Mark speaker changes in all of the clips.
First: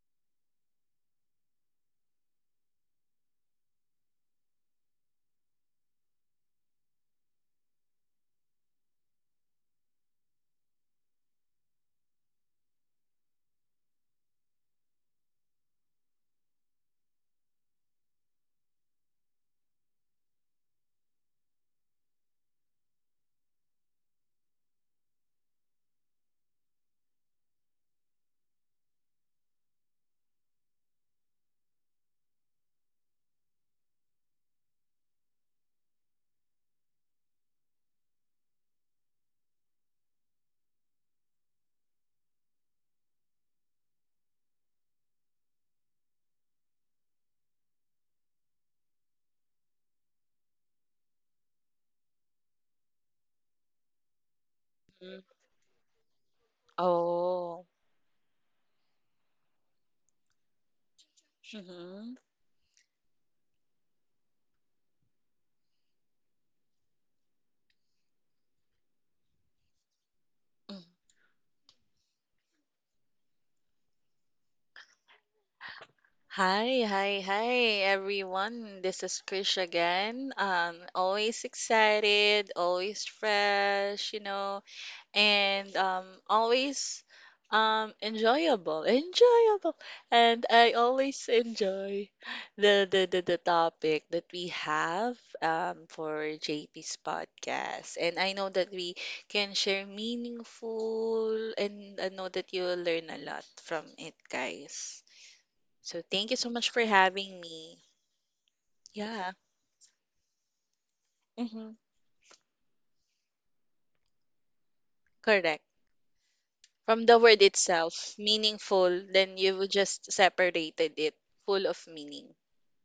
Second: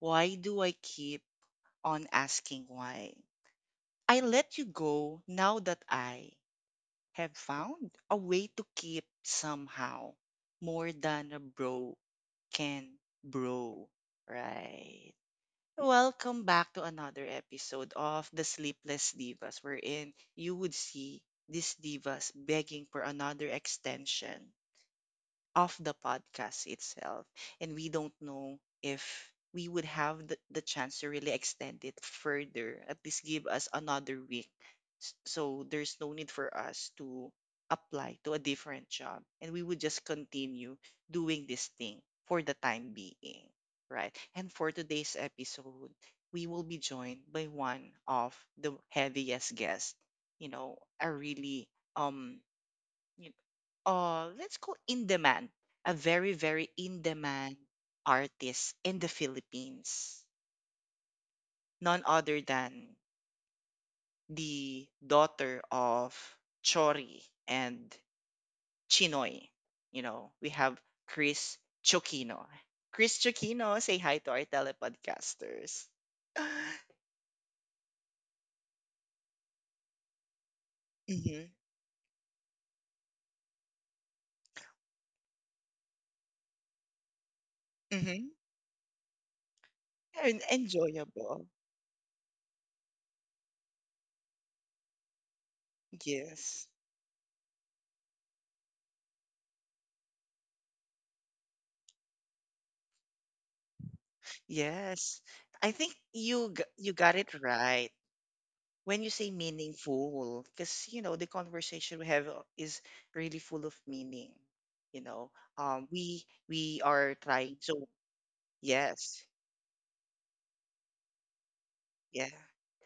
Speaker 1: Why do I keep on asking why? I let you go now that I have found a way to keep somehow more than a bro can bro. Right. Welcome back to another episode of The Sleepless Divas, wherein you would see these divas begging for another extension of the podcast itself. And we don't know if we would have the chance to really extend it further, at least give us another week. So there's no need for us to apply to a different job. And we would just continue doing this thing for the time being, right? And for today's episode, we will be joined by one of the heaviest guests, you know, a really Yep. Let's go, in
Speaker 2: Mm.
Speaker 1: demand, a very, very in demand
Speaker 2: Oh.
Speaker 1: artist in the Philippines. None
Speaker 2: Mm-hmm.
Speaker 1: other than the daughter of Chori and Chinoy. You know, we have Chris Chokino. Chris Chokino, say hi to our telepodcasters.
Speaker 2: Hi, hi, hi, everyone. This is Krish again.
Speaker 1: Mm-hmm.
Speaker 2: Always excited, always fresh, you know, and always
Speaker 1: Mm-hmm.
Speaker 2: enjoyable, enjoyable.
Speaker 1: And
Speaker 2: And I always
Speaker 1: enjoyable.
Speaker 2: enjoy the topic that we have for
Speaker 1: Yes.
Speaker 2: JP's podcast. And I know that we can share meaningful, and I know that you'll learn a lot from it, guys.
Speaker 1: Yes. I think
Speaker 2: So thank you so
Speaker 1: you g-
Speaker 2: much for
Speaker 1: you got it
Speaker 2: having me.
Speaker 1: right when you say
Speaker 2: Yeah,
Speaker 1: meaningful, because you know the
Speaker 2: hmm
Speaker 1: conversation we have, is really full of meaning, you know.
Speaker 2: correct.
Speaker 1: Um we we
Speaker 2: From
Speaker 1: are
Speaker 2: the word
Speaker 1: trying to,
Speaker 2: itself, meaningful,
Speaker 1: yes,
Speaker 2: then you just separated it, full of
Speaker 1: yeah,
Speaker 2: meaning,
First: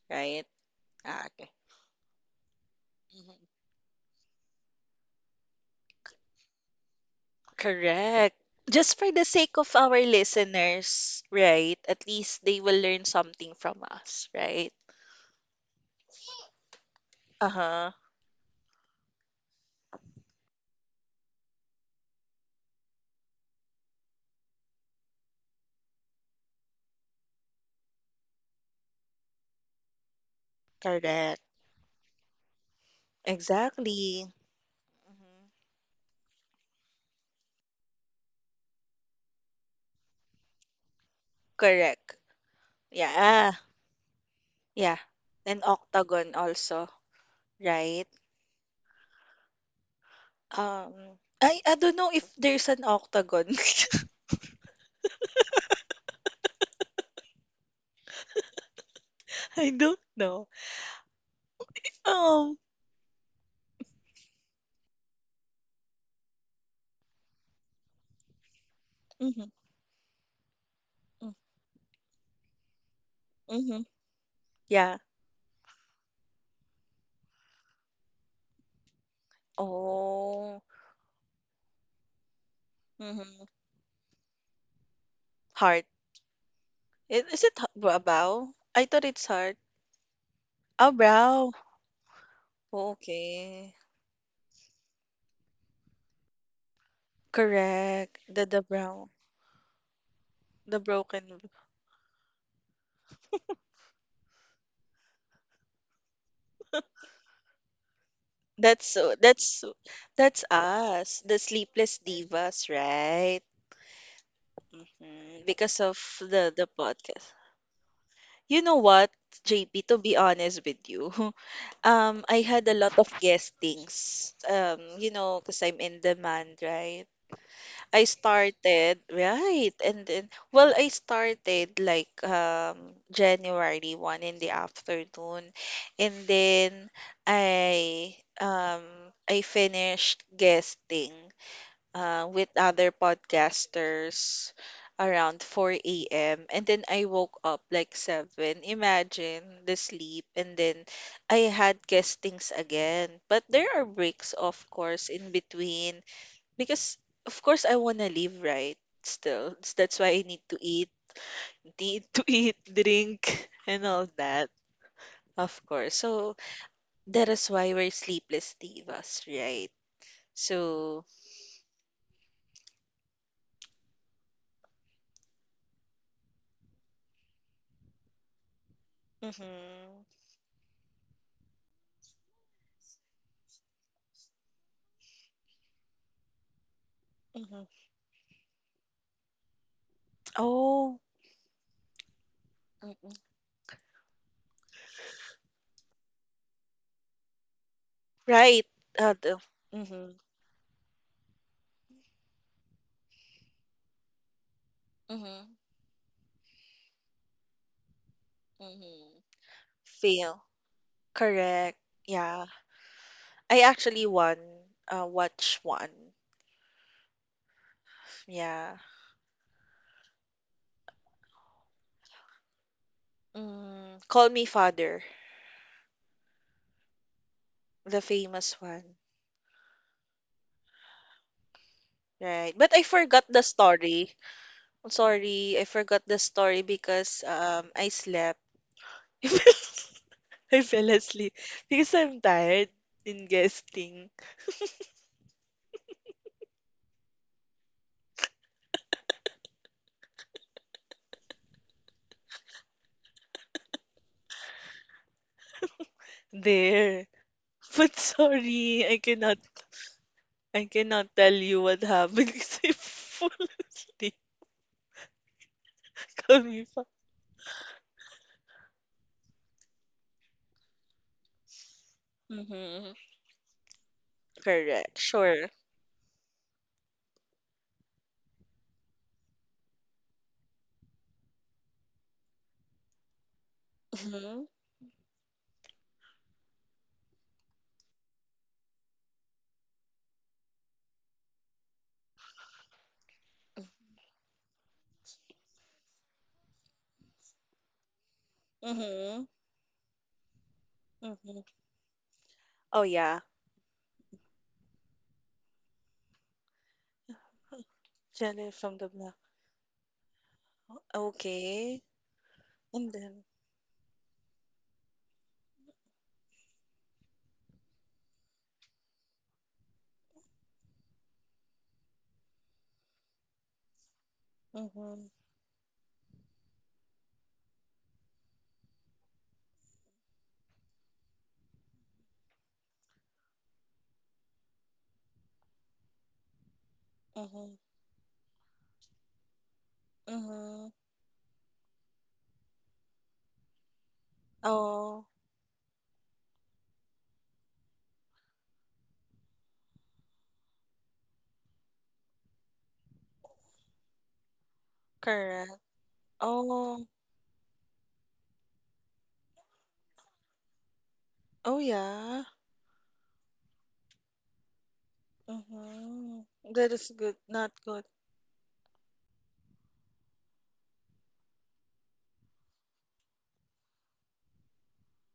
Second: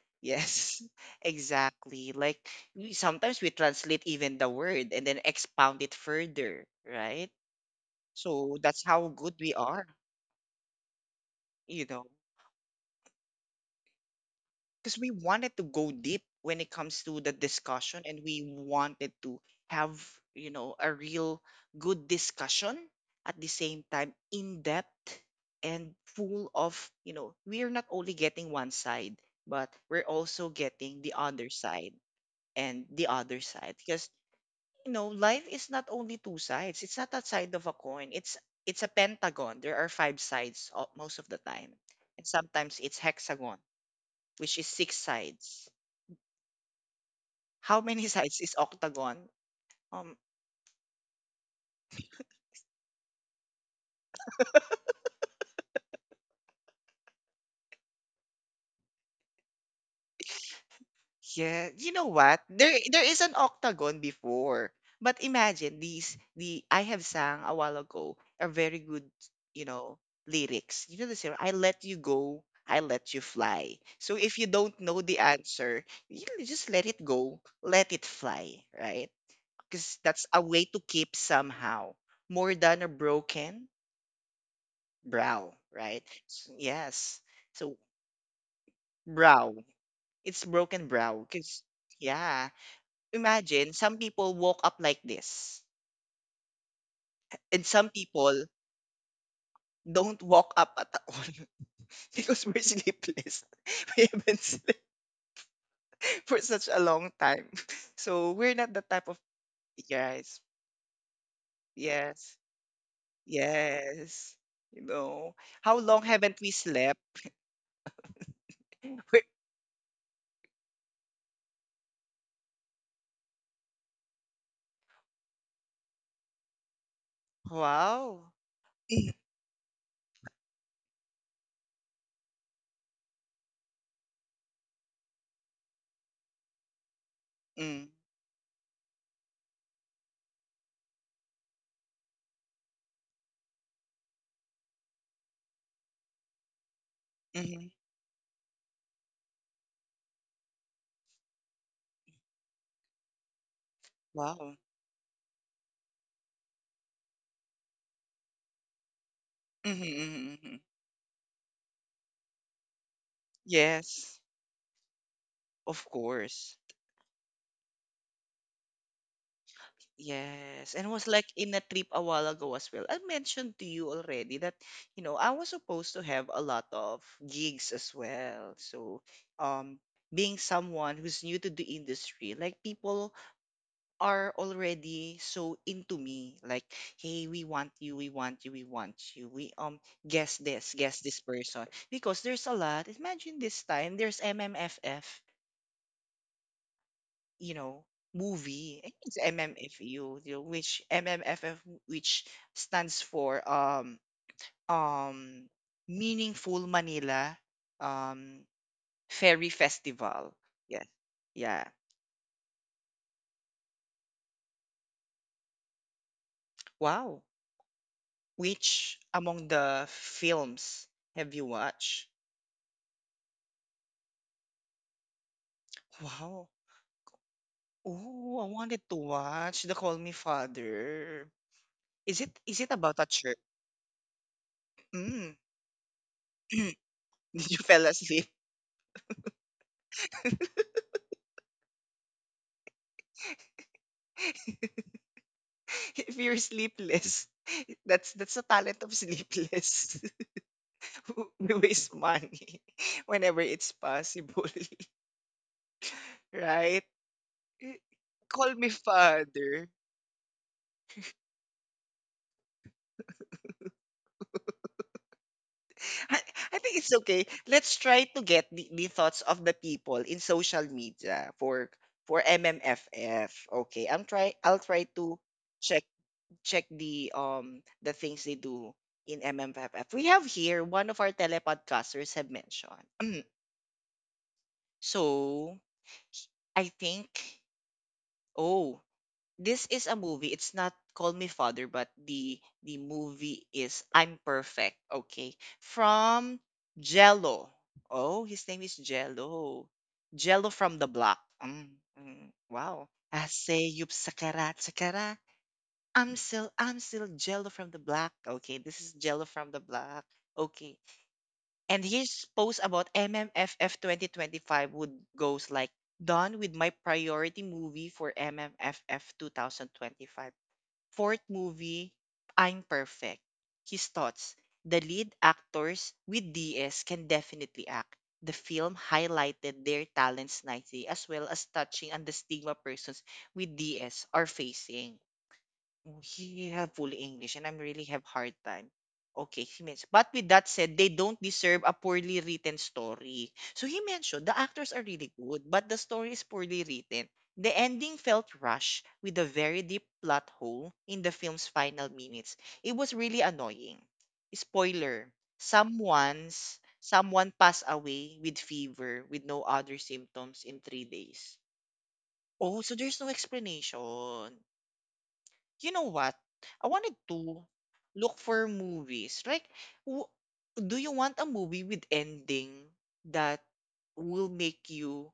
Speaker 2: right?
Speaker 1: yes,
Speaker 2: Ah, okay.
Speaker 1: exactly. Like, we sometimes
Speaker 2: Mhm.
Speaker 1: we translate even the word and then expound it further, right?
Speaker 2: Correct.
Speaker 1: So that's
Speaker 2: Just
Speaker 1: how
Speaker 2: for the
Speaker 1: good we
Speaker 2: sake of
Speaker 1: are,
Speaker 2: our listeners, right?
Speaker 1: you know,
Speaker 2: At least they will learn something from us, right?
Speaker 1: because we wanted to go deep when it comes to the
Speaker 2: Uh-huh.
Speaker 1: discussion and we wanted to have, you know, a real good discussion, at the same time in depth and full of, you know, we're not only getting one side, but we're also getting the
Speaker 2: Correct.
Speaker 1: other side and the other side. Because,
Speaker 2: Exactly.
Speaker 1: you know, life
Speaker 2: Mhm.
Speaker 1: is not only two sides. It's not a side of a coin. It's a pentagon. There are five sides most of the time,
Speaker 2: Correct.
Speaker 1: and sometimes it's
Speaker 2: Yeah.
Speaker 1: hexagon, which is six
Speaker 2: Yeah. And
Speaker 1: sides.
Speaker 2: octagon also,
Speaker 1: How
Speaker 2: right?
Speaker 1: many sides is octagon? Um,
Speaker 2: Um, I don't know if there's an octagon. I don't know.
Speaker 1: yeah, you know what?
Speaker 2: Um.
Speaker 1: There is an octagon before. But imagine these, the I have sang a while ago are very good,
Speaker 2: Mm-hmm.
Speaker 1: you know, lyrics. You know the same. I let you go, I let you fly.
Speaker 2: Mm-hmm.
Speaker 1: So if you don't
Speaker 2: Yeah.
Speaker 1: know the answer, you just let it go, let it fly, right? Because that's a
Speaker 2: Oh.
Speaker 1: way to keep somehow more than a
Speaker 2: Mm-hmm.
Speaker 1: broken brow,
Speaker 2: Heart.
Speaker 1: right? Yes.
Speaker 2: It is it h-
Speaker 1: So
Speaker 2: bra- bow? I thought it's
Speaker 1: brow.
Speaker 2: heart.
Speaker 1: It's broken
Speaker 2: Oh,
Speaker 1: brow.
Speaker 2: brow.
Speaker 1: 'Cause yeah, imagine
Speaker 2: Okay.
Speaker 1: some people walk up like this, and some
Speaker 2: Correct.
Speaker 1: people
Speaker 2: The brow.
Speaker 1: don't walk up
Speaker 2: The
Speaker 1: at all.
Speaker 2: broken.
Speaker 1: Because we're sleepless. We haven't slept for such a long time, so we're not the
Speaker 2: That's
Speaker 1: type
Speaker 2: so
Speaker 1: of,
Speaker 2: that's so-
Speaker 1: yes,
Speaker 2: that's us, the sleepless
Speaker 1: yes,
Speaker 2: divas, right?
Speaker 1: yes. You know how
Speaker 2: Because of
Speaker 1: long haven't
Speaker 2: the
Speaker 1: we
Speaker 2: the
Speaker 1: slept?
Speaker 2: podcast. You know what,
Speaker 1: We're—
Speaker 2: JP, to be honest with you, I had a lot of guestings. Because I'm in demand, right? I
Speaker 1: wow.
Speaker 2: started right, and then well, I started like January 1 in the afternoon, and then
Speaker 1: Mm-hmm.
Speaker 2: I um I finished guesting with other podcasters around 4 a.m. and then I woke up
Speaker 1: Mm-hmm.
Speaker 2: like 7. Imagine the sleep, and then I had guestings again, but there are breaks, of
Speaker 1: Wow.
Speaker 2: course, in between because of course I wanna live, right? Still. S-
Speaker 1: Mm-hmm,
Speaker 2: That's why I
Speaker 1: mm-hmm,
Speaker 2: need
Speaker 1: mm-hmm.
Speaker 2: to eat, need to eat, drink, and all
Speaker 1: Yes,
Speaker 2: that. Of
Speaker 1: of
Speaker 2: course. So
Speaker 1: course.
Speaker 2: that is why we're sleepless divas, right?
Speaker 1: Yes, and
Speaker 2: So
Speaker 1: was like in a trip a while ago as well. I mentioned to you already that, you know, I was supposed to have a lot of gigs as well. So, um,
Speaker 2: mm-hmm,
Speaker 1: being someone who's new to the industry, like people are already so into me. Like, hey, we
Speaker 2: mm-hmm.
Speaker 1: want you, we want you, we want you. We guess
Speaker 2: Oh
Speaker 1: this person. Because there's a lot.
Speaker 2: mm-mm.
Speaker 1: Imagine this time there's MMFF, you know,
Speaker 2: Right.
Speaker 1: movie. I think it's
Speaker 2: The, mm-hmm,
Speaker 1: MMFU, you know, which MMFF, which stands for um
Speaker 2: mm-hmm,
Speaker 1: Meaningful Manila um
Speaker 2: mm-hmm.
Speaker 1: Ferry Festival.
Speaker 2: Feel.
Speaker 1: Yes, yeah.
Speaker 2: Correct. Yeah. I actually won watch one.
Speaker 1: Wow.
Speaker 2: Yeah.
Speaker 1: Which among the films have you watched?
Speaker 2: Mm, Call Me Father,
Speaker 1: Wow.
Speaker 2: the
Speaker 1: Oh, I
Speaker 2: famous
Speaker 1: wanted to
Speaker 2: one.
Speaker 1: watch The Call Me Father. Is it,
Speaker 2: Right.
Speaker 1: is it
Speaker 2: But I
Speaker 1: about a
Speaker 2: forgot
Speaker 1: church?
Speaker 2: the story. I'm
Speaker 1: Mm.
Speaker 2: sorry, I forgot the story because
Speaker 1: Did you fell
Speaker 2: I
Speaker 1: asleep?
Speaker 2: slept. I fell asleep because I'm tired in guesting
Speaker 1: If you're sleepless, that's the talent of sleepless. Who waste money whenever it's possible, right?
Speaker 2: there.
Speaker 1: Eh,
Speaker 2: But
Speaker 1: call me
Speaker 2: sorry, I cannot
Speaker 1: father.
Speaker 2: I cannot tell you what happened because I fall asleep.
Speaker 1: I, I
Speaker 2: Kami
Speaker 1: think
Speaker 2: pa.
Speaker 1: it's okay. Let's try to get the thoughts of the people in social media for
Speaker 2: Mm-hmm.
Speaker 1: MMFF. Okay, I'll try
Speaker 2: Correct.
Speaker 1: to
Speaker 2: Sure.
Speaker 1: check check the things they do in MMFF. We have here one of our telepodcasters have mentioned.
Speaker 2: Mm-hmm.
Speaker 1: So I think, oh, this is a movie. It's not Call Me Father, but the movie is I'm Perfect. Okay. From Jello. Oh, his name is
Speaker 2: Mm-hmm.
Speaker 1: Jello. Jello from the block.
Speaker 2: Mm-hmm.
Speaker 1: Mm, mm,
Speaker 2: Oh
Speaker 1: wow.
Speaker 2: yeah.
Speaker 1: I say yup sakara sakara. I'm still Jello from the block.
Speaker 2: Jenny
Speaker 1: Okay,
Speaker 2: from
Speaker 1: this
Speaker 2: the
Speaker 1: is
Speaker 2: block.
Speaker 1: Jello from the block. Okay.
Speaker 2: Okay.
Speaker 1: And his post
Speaker 2: And
Speaker 1: about
Speaker 2: then.
Speaker 1: MMFF 2025 would goes like, done with my priority movie for MMFF 2025. Fourth movie, I'm Perfect. His thoughts. The
Speaker 2: Mm-hmm.
Speaker 1: lead actors with DS can definitely act. The film highlighted their talents nicely, as well as touching on the stigma persons with DS are facing. He have full English and
Speaker 2: Mm-hmm.
Speaker 1: I'm really have hard time. Okay, he means. But with that
Speaker 2: Mm-hmm.
Speaker 1: said, they don't deserve a poorly written story. So he mentioned the actors are
Speaker 2: Oh.
Speaker 1: really good, but the story is poorly written. The ending felt rushed with a very deep plot hole in the film's final minutes. It was really annoying. Spoiler:
Speaker 2: Correct.
Speaker 1: someone's,
Speaker 2: Oh,
Speaker 1: someone passed away with fever with no other symptoms in 3 days.
Speaker 2: oh yeah.
Speaker 1: Oh, so there's no explanation. You know what?
Speaker 2: Mm-hmm.
Speaker 1: I
Speaker 2: That is
Speaker 1: wanted
Speaker 2: good,
Speaker 1: to
Speaker 2: not good.
Speaker 1: look for movies. Like, w- do you want a movie with ending that will make you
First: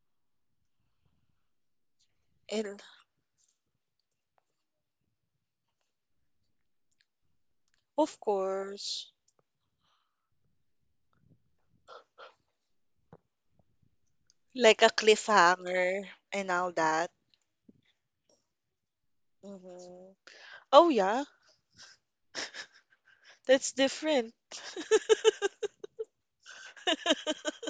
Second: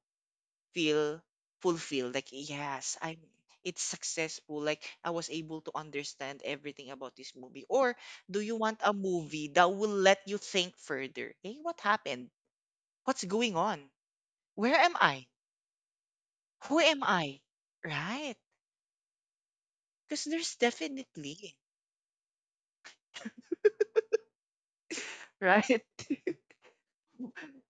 Speaker 1: feel fulfilled? Like,
Speaker 2: And
Speaker 1: yes, I'm. It's successful. Like, I was able to understand everything about this movie. Or
Speaker 2: of
Speaker 1: do you want a
Speaker 2: course,
Speaker 1: movie that will let you think further? Hey, what happened? What's going on? Where
Speaker 2: like a
Speaker 1: am I?
Speaker 2: cliffhanger and all
Speaker 1: Who am
Speaker 2: that.
Speaker 1: I? Right?
Speaker 2: Mm-hmm.
Speaker 1: Because there's
Speaker 2: Oh yeah,
Speaker 1: definitely
Speaker 2: that's different.
Speaker 1: right.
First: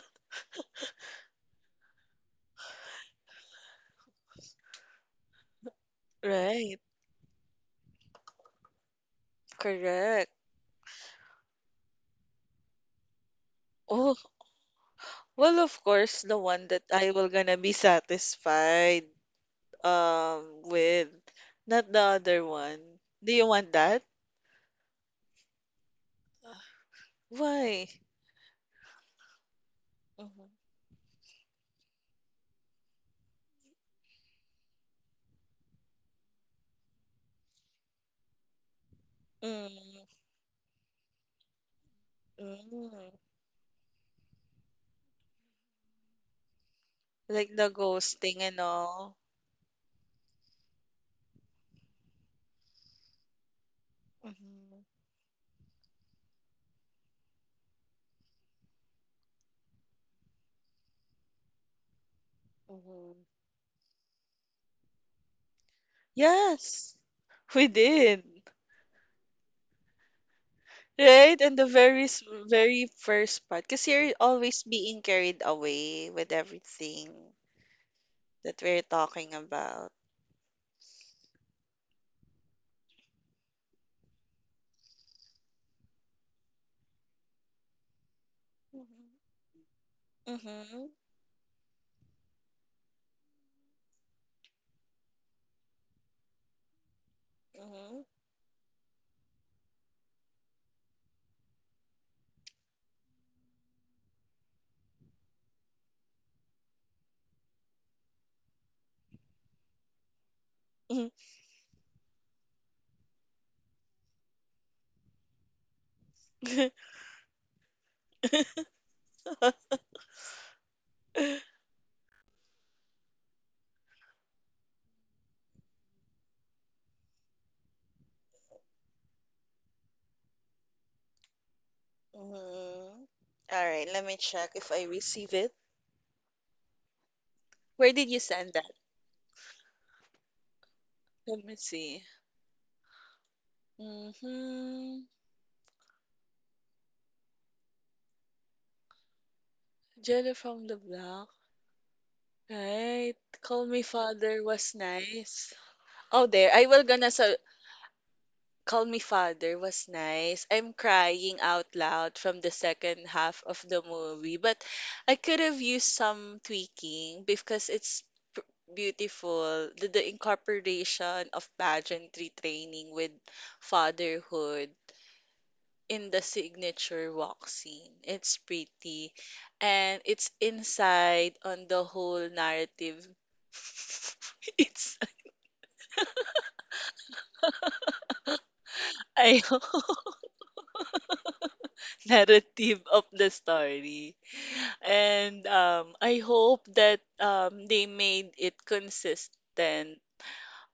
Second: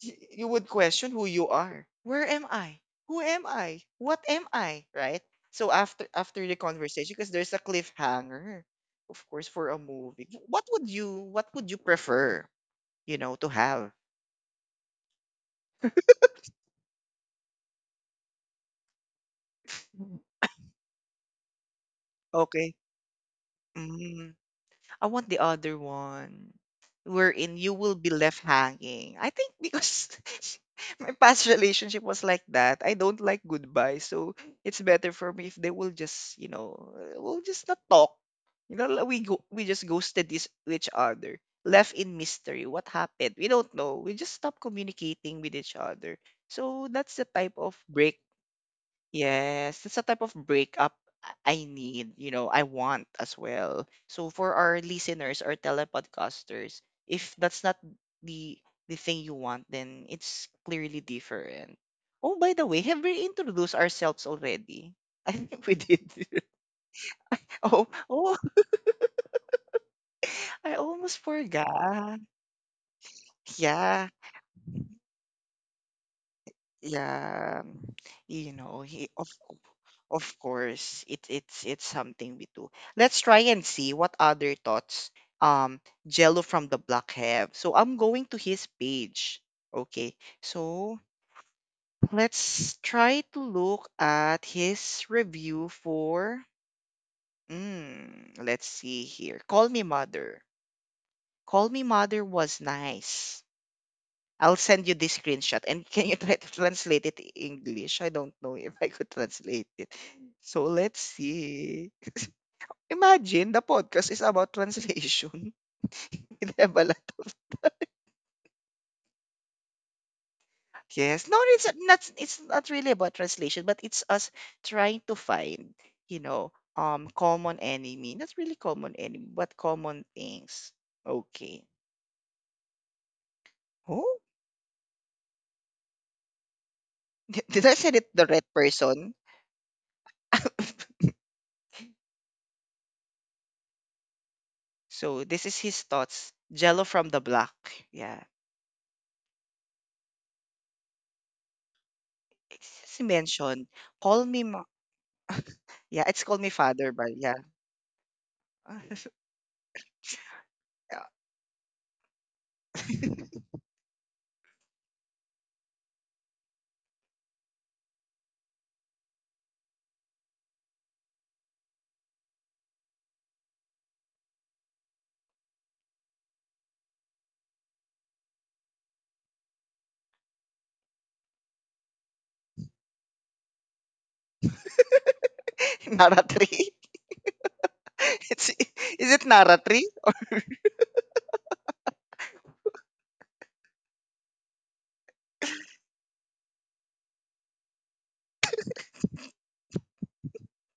Speaker 1: You would question who you are. Where am I? Who am I? What am I? Right? So after the
Speaker 2: Right.
Speaker 1: conversation, because there's a cliffhanger, of course, for a movie.
Speaker 2: Correct.
Speaker 1: What would you, what would you prefer, you know, to have?
Speaker 2: Oh, well, of course, the one that I will gonna be satisfied
Speaker 1: Mm.
Speaker 2: with, not the other
Speaker 1: Okay.
Speaker 2: one. Do you want that?
Speaker 1: Mm, I want the other one, wherein you
Speaker 2: Why?
Speaker 1: will be left hanging. I think because
Speaker 2: Mm-hmm.
Speaker 1: my past relationship was like that. I don't like goodbye. So it's better for me if they will just, you know, we'll just not talk. You know, like we go, we just
Speaker 2: Mm-hmm.
Speaker 1: ghosted this each other, left in mystery. What
Speaker 2: Mm-hmm.
Speaker 1: happened? We don't know. We just stopped communicating with each other. So that's the type
Speaker 2: Like the
Speaker 1: of break.
Speaker 2: ghosting and all.
Speaker 1: Yes, that's a type of breakup I need, you know, I want as well. So for our
Speaker 2: Hmm.
Speaker 1: listeners, our telepodcasters, if that's not the the thing you want, then it's clearly different. Oh, by the way, have
Speaker 2: Mm-hmm.
Speaker 1: we introduced ourselves already? I think we did.
Speaker 2: Yes, we
Speaker 1: Oh,
Speaker 2: did.
Speaker 1: oh, I almost
Speaker 2: Right? And the very
Speaker 1: forgot.
Speaker 2: s- very first part. Because
Speaker 1: Yeah.
Speaker 2: you're always being carried away with everything
Speaker 1: Yeah, you
Speaker 2: that we're
Speaker 1: know, he
Speaker 2: talking about.
Speaker 1: of course it it's something we do. Let's try and see what other thoughts um Jello from the block have. So I'm going to his
Speaker 2: Mm-hmm.
Speaker 1: page. Okay.
Speaker 2: Mm-hmm.
Speaker 1: So let's try to look at his review for, mm, let's see here. Call me mother. Call me mother was nice. I'll send you this screenshot, and can you try to translate it in English? I don't know if I could translate it. So let's see. Imagine the podcast is about translation. We
Speaker 2: Mm-hmm.
Speaker 1: have a lot of, yes. No,
Speaker 2: Mm-hmm.
Speaker 1: it's not. It's not really about translation, but it's us trying to find, you know, common enemy. Not really common enemy, but common things. Okay.
Speaker 2: All right, let
Speaker 1: Oh,
Speaker 2: me check if I receive it.
Speaker 1: did I send
Speaker 2: Where
Speaker 1: it
Speaker 2: did you
Speaker 1: the right
Speaker 2: send that?
Speaker 1: person?
Speaker 2: Let me see. Mm-hmm.
Speaker 1: So this is his thoughts. Jello from the block. Yeah.
Speaker 2: Jelly from the block.
Speaker 1: As he
Speaker 2: Right.
Speaker 1: mentioned,
Speaker 2: Call Me
Speaker 1: call me
Speaker 2: Father
Speaker 1: ma-
Speaker 2: was nice.
Speaker 1: yeah, it's
Speaker 2: Oh,
Speaker 1: call me
Speaker 2: there. I will
Speaker 1: father,
Speaker 2: gonna
Speaker 1: but yeah.
Speaker 2: so Call Me Father was nice. I'm
Speaker 1: Yeah.
Speaker 2: crying out loud from the second half of the movie, but I could have used some tweaking because it's pr- beautiful. The incorporation of pageantry training with fatherhood in the signature walk scene. It's pretty. And it's inside on the whole narrative. it's
Speaker 1: Nara 3. It's, is it
Speaker 2: I
Speaker 1: Nara
Speaker 2: hope
Speaker 1: 3?
Speaker 2: narrative of the story. And I hope that they made it consistent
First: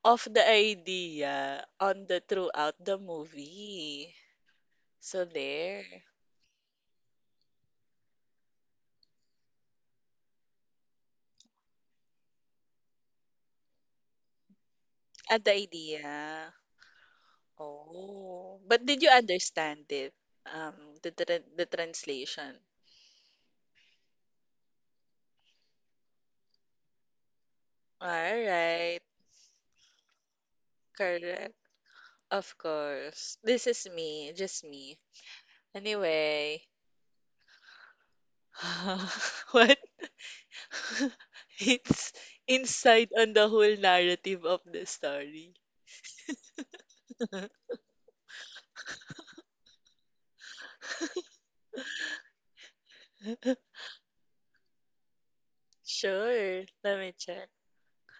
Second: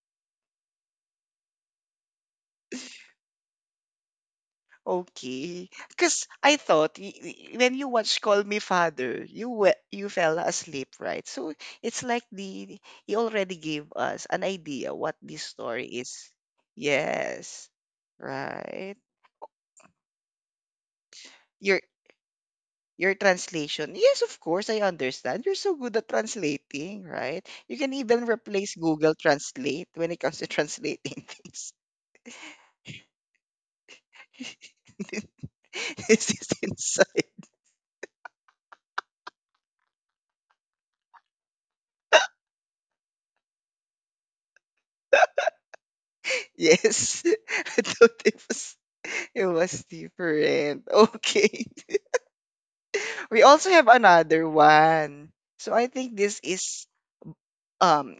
Speaker 2: of the idea on the throughout the movie. So
Speaker 1: Okay.
Speaker 2: there.
Speaker 1: Because I thought when you watch Call Me Father, you fell asleep, right? So it's like the he already gave us an idea what this
Speaker 2: At the
Speaker 1: story is.
Speaker 2: idea.
Speaker 1: Yes.
Speaker 2: Oh, but
Speaker 1: Right.
Speaker 2: did you understand it? Um, the
Speaker 1: You're
Speaker 2: translation.
Speaker 1: Your translation. Yes, of course, I understand. You're so good at translating, right? You can
Speaker 2: All
Speaker 1: even replace
Speaker 2: right,
Speaker 1: Google Translate when it comes to translating
Speaker 2: correct.
Speaker 1: things.
Speaker 2: Of course. This is me, just me.
Speaker 1: This is
Speaker 2: Anyway,
Speaker 1: inside.
Speaker 2: what? It's inside on the whole narrative of the story.
Speaker 1: Yes, I thought it was different. Okay, we also have another one. So I think this
Speaker 2: Sure,
Speaker 1: is
Speaker 2: let me check.
Speaker 1: um,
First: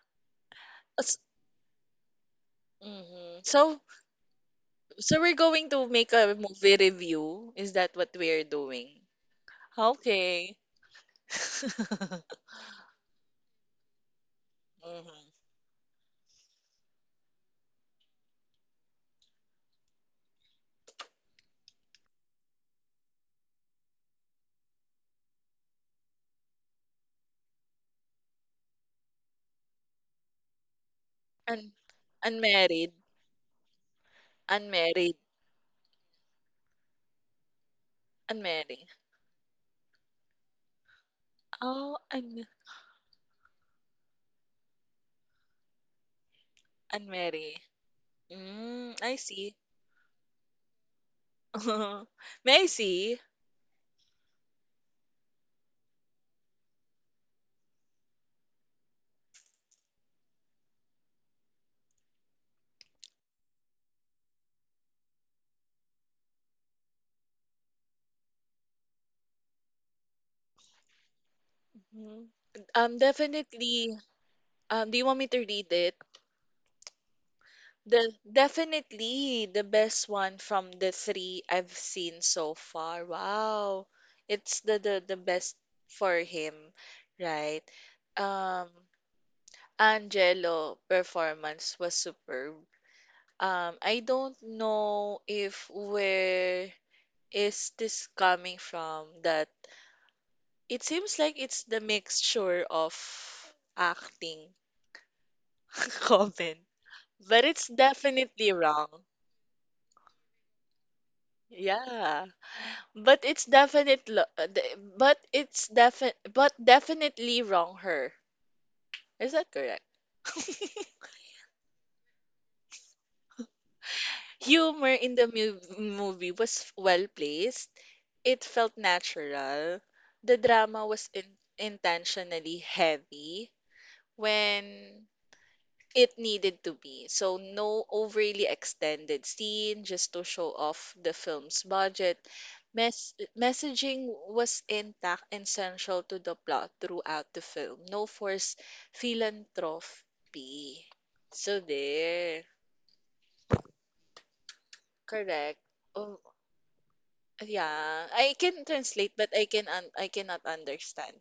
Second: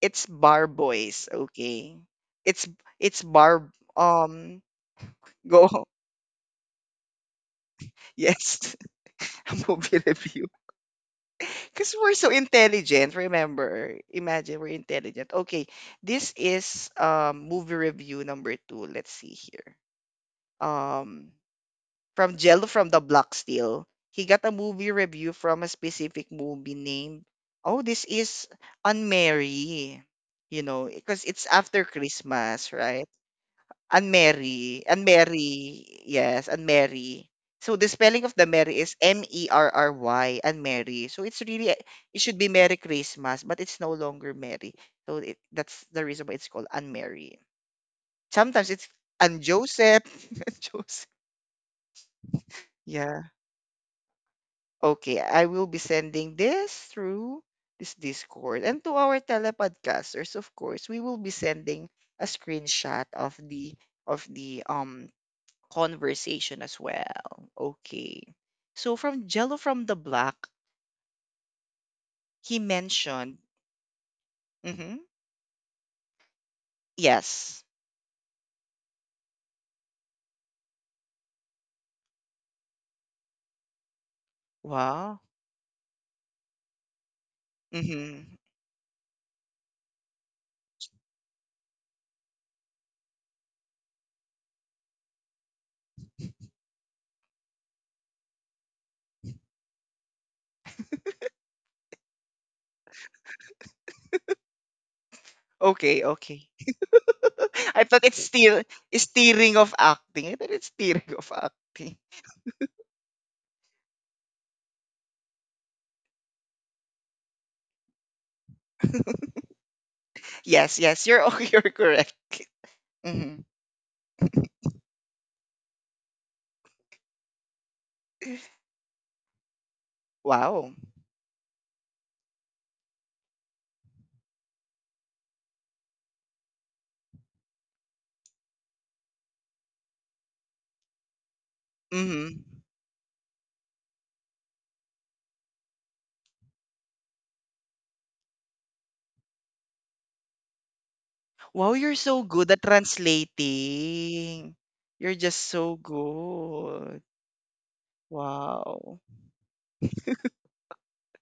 Speaker 1: it's bar boys. Okay, it's it's
Speaker 2: Mm-hmm.
Speaker 1: bar
Speaker 2: So,
Speaker 1: um
Speaker 2: so we're
Speaker 1: go
Speaker 2: going to make a movie review. Is that what we're
Speaker 1: yes
Speaker 2: doing?
Speaker 1: a movie review.
Speaker 2: Okay.
Speaker 1: Because we're so intelligent, remember? Imagine we're
Speaker 2: Mhm.
Speaker 1: intelligent. Okay, this is movie review number two. Let's see here. Um, from Jello from the Block Steel, he got a movie review from a specific movie named. Oh, this is Unmarry. You know, because it's
Speaker 2: Un
Speaker 1: after Christmas,
Speaker 2: unmarried,
Speaker 1: right? And
Speaker 2: unmarried,
Speaker 1: Mary, yes, and Mary. So the spelling of the Mary
Speaker 2: unmarried.
Speaker 1: is Merry, And Mary. So it's really,
Speaker 2: Oh,
Speaker 1: it should
Speaker 2: un
Speaker 1: be Merry Christmas, but it's no longer Mary. So it, that's the reason why it's called anne Mary.
Speaker 2: unmarried.
Speaker 1: Sometimes it's
Speaker 2: Mm, I see.
Speaker 1: Anne-Joseph. Joseph. and Joseph.
Speaker 2: May I see?
Speaker 1: Yeah. Okay, I will be sending this through this Discord. And to our telepodcasters, of course, we will be sending a screenshot of the of the um conversation as well. Okay. So from Jello from the Black,
Speaker 2: Mhm.
Speaker 1: he
Speaker 2: Um,
Speaker 1: mentioned,
Speaker 2: definitely. Um,
Speaker 1: mm-hmm,
Speaker 2: do you want me to read it?
Speaker 1: yes.
Speaker 2: The definitely the best one from the three I've seen so far. Wow, it's the
Speaker 1: Wow.
Speaker 2: best for him, right?
Speaker 1: Mm-hmm.
Speaker 2: Um, Angelo performance was superb. I don't know if where is this coming from that it seems like it's the mixture of acting
Speaker 1: Okay, okay.
Speaker 2: comment, but it's
Speaker 1: I thought it's
Speaker 2: definitely
Speaker 1: still
Speaker 2: wrong.
Speaker 1: steering of acting. I thought it's steering of acting.
Speaker 2: Yeah. But it's definitely but it's defi but definitely wrong her. Is that correct?
Speaker 1: Yes, yes, you're you're correct. Mm-hmm.
Speaker 2: Humor in the mu movie was well placed. It felt natural. The
Speaker 1: Wow.
Speaker 2: drama was intentionally heavy when it needed to be. So, no overly extended scene just to show off the film's budget.
Speaker 1: Mm-hmm.
Speaker 2: Messaging was intact and essential to the plot throughout the film. No forced philanthropy. So,
Speaker 1: Wow, you're so
Speaker 2: there.
Speaker 1: good at translating. You're just
Speaker 2: Correct.
Speaker 1: so
Speaker 2: Oh,
Speaker 1: good.
Speaker 2: yeah, I can
Speaker 1: Wow.
Speaker 2: translate, but I cannot understand.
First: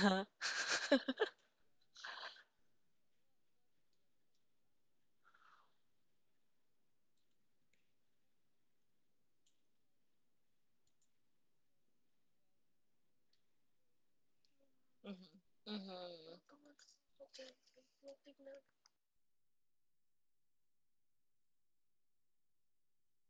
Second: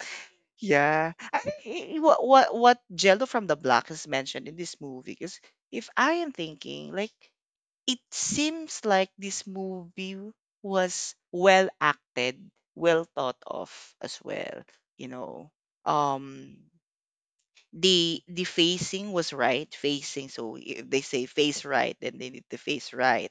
Speaker 1: Yeah. I think what Jello from the Block has mentioned in this movie. Cause if I am thinking, like, it seems like this movie was well acted, well thought of as well, you know.
Speaker 2: Mm-hmm.
Speaker 1: Um the
Speaker 2: Mm-hmm.
Speaker 1: facing was right, facing, so if they say face right then they need to face right,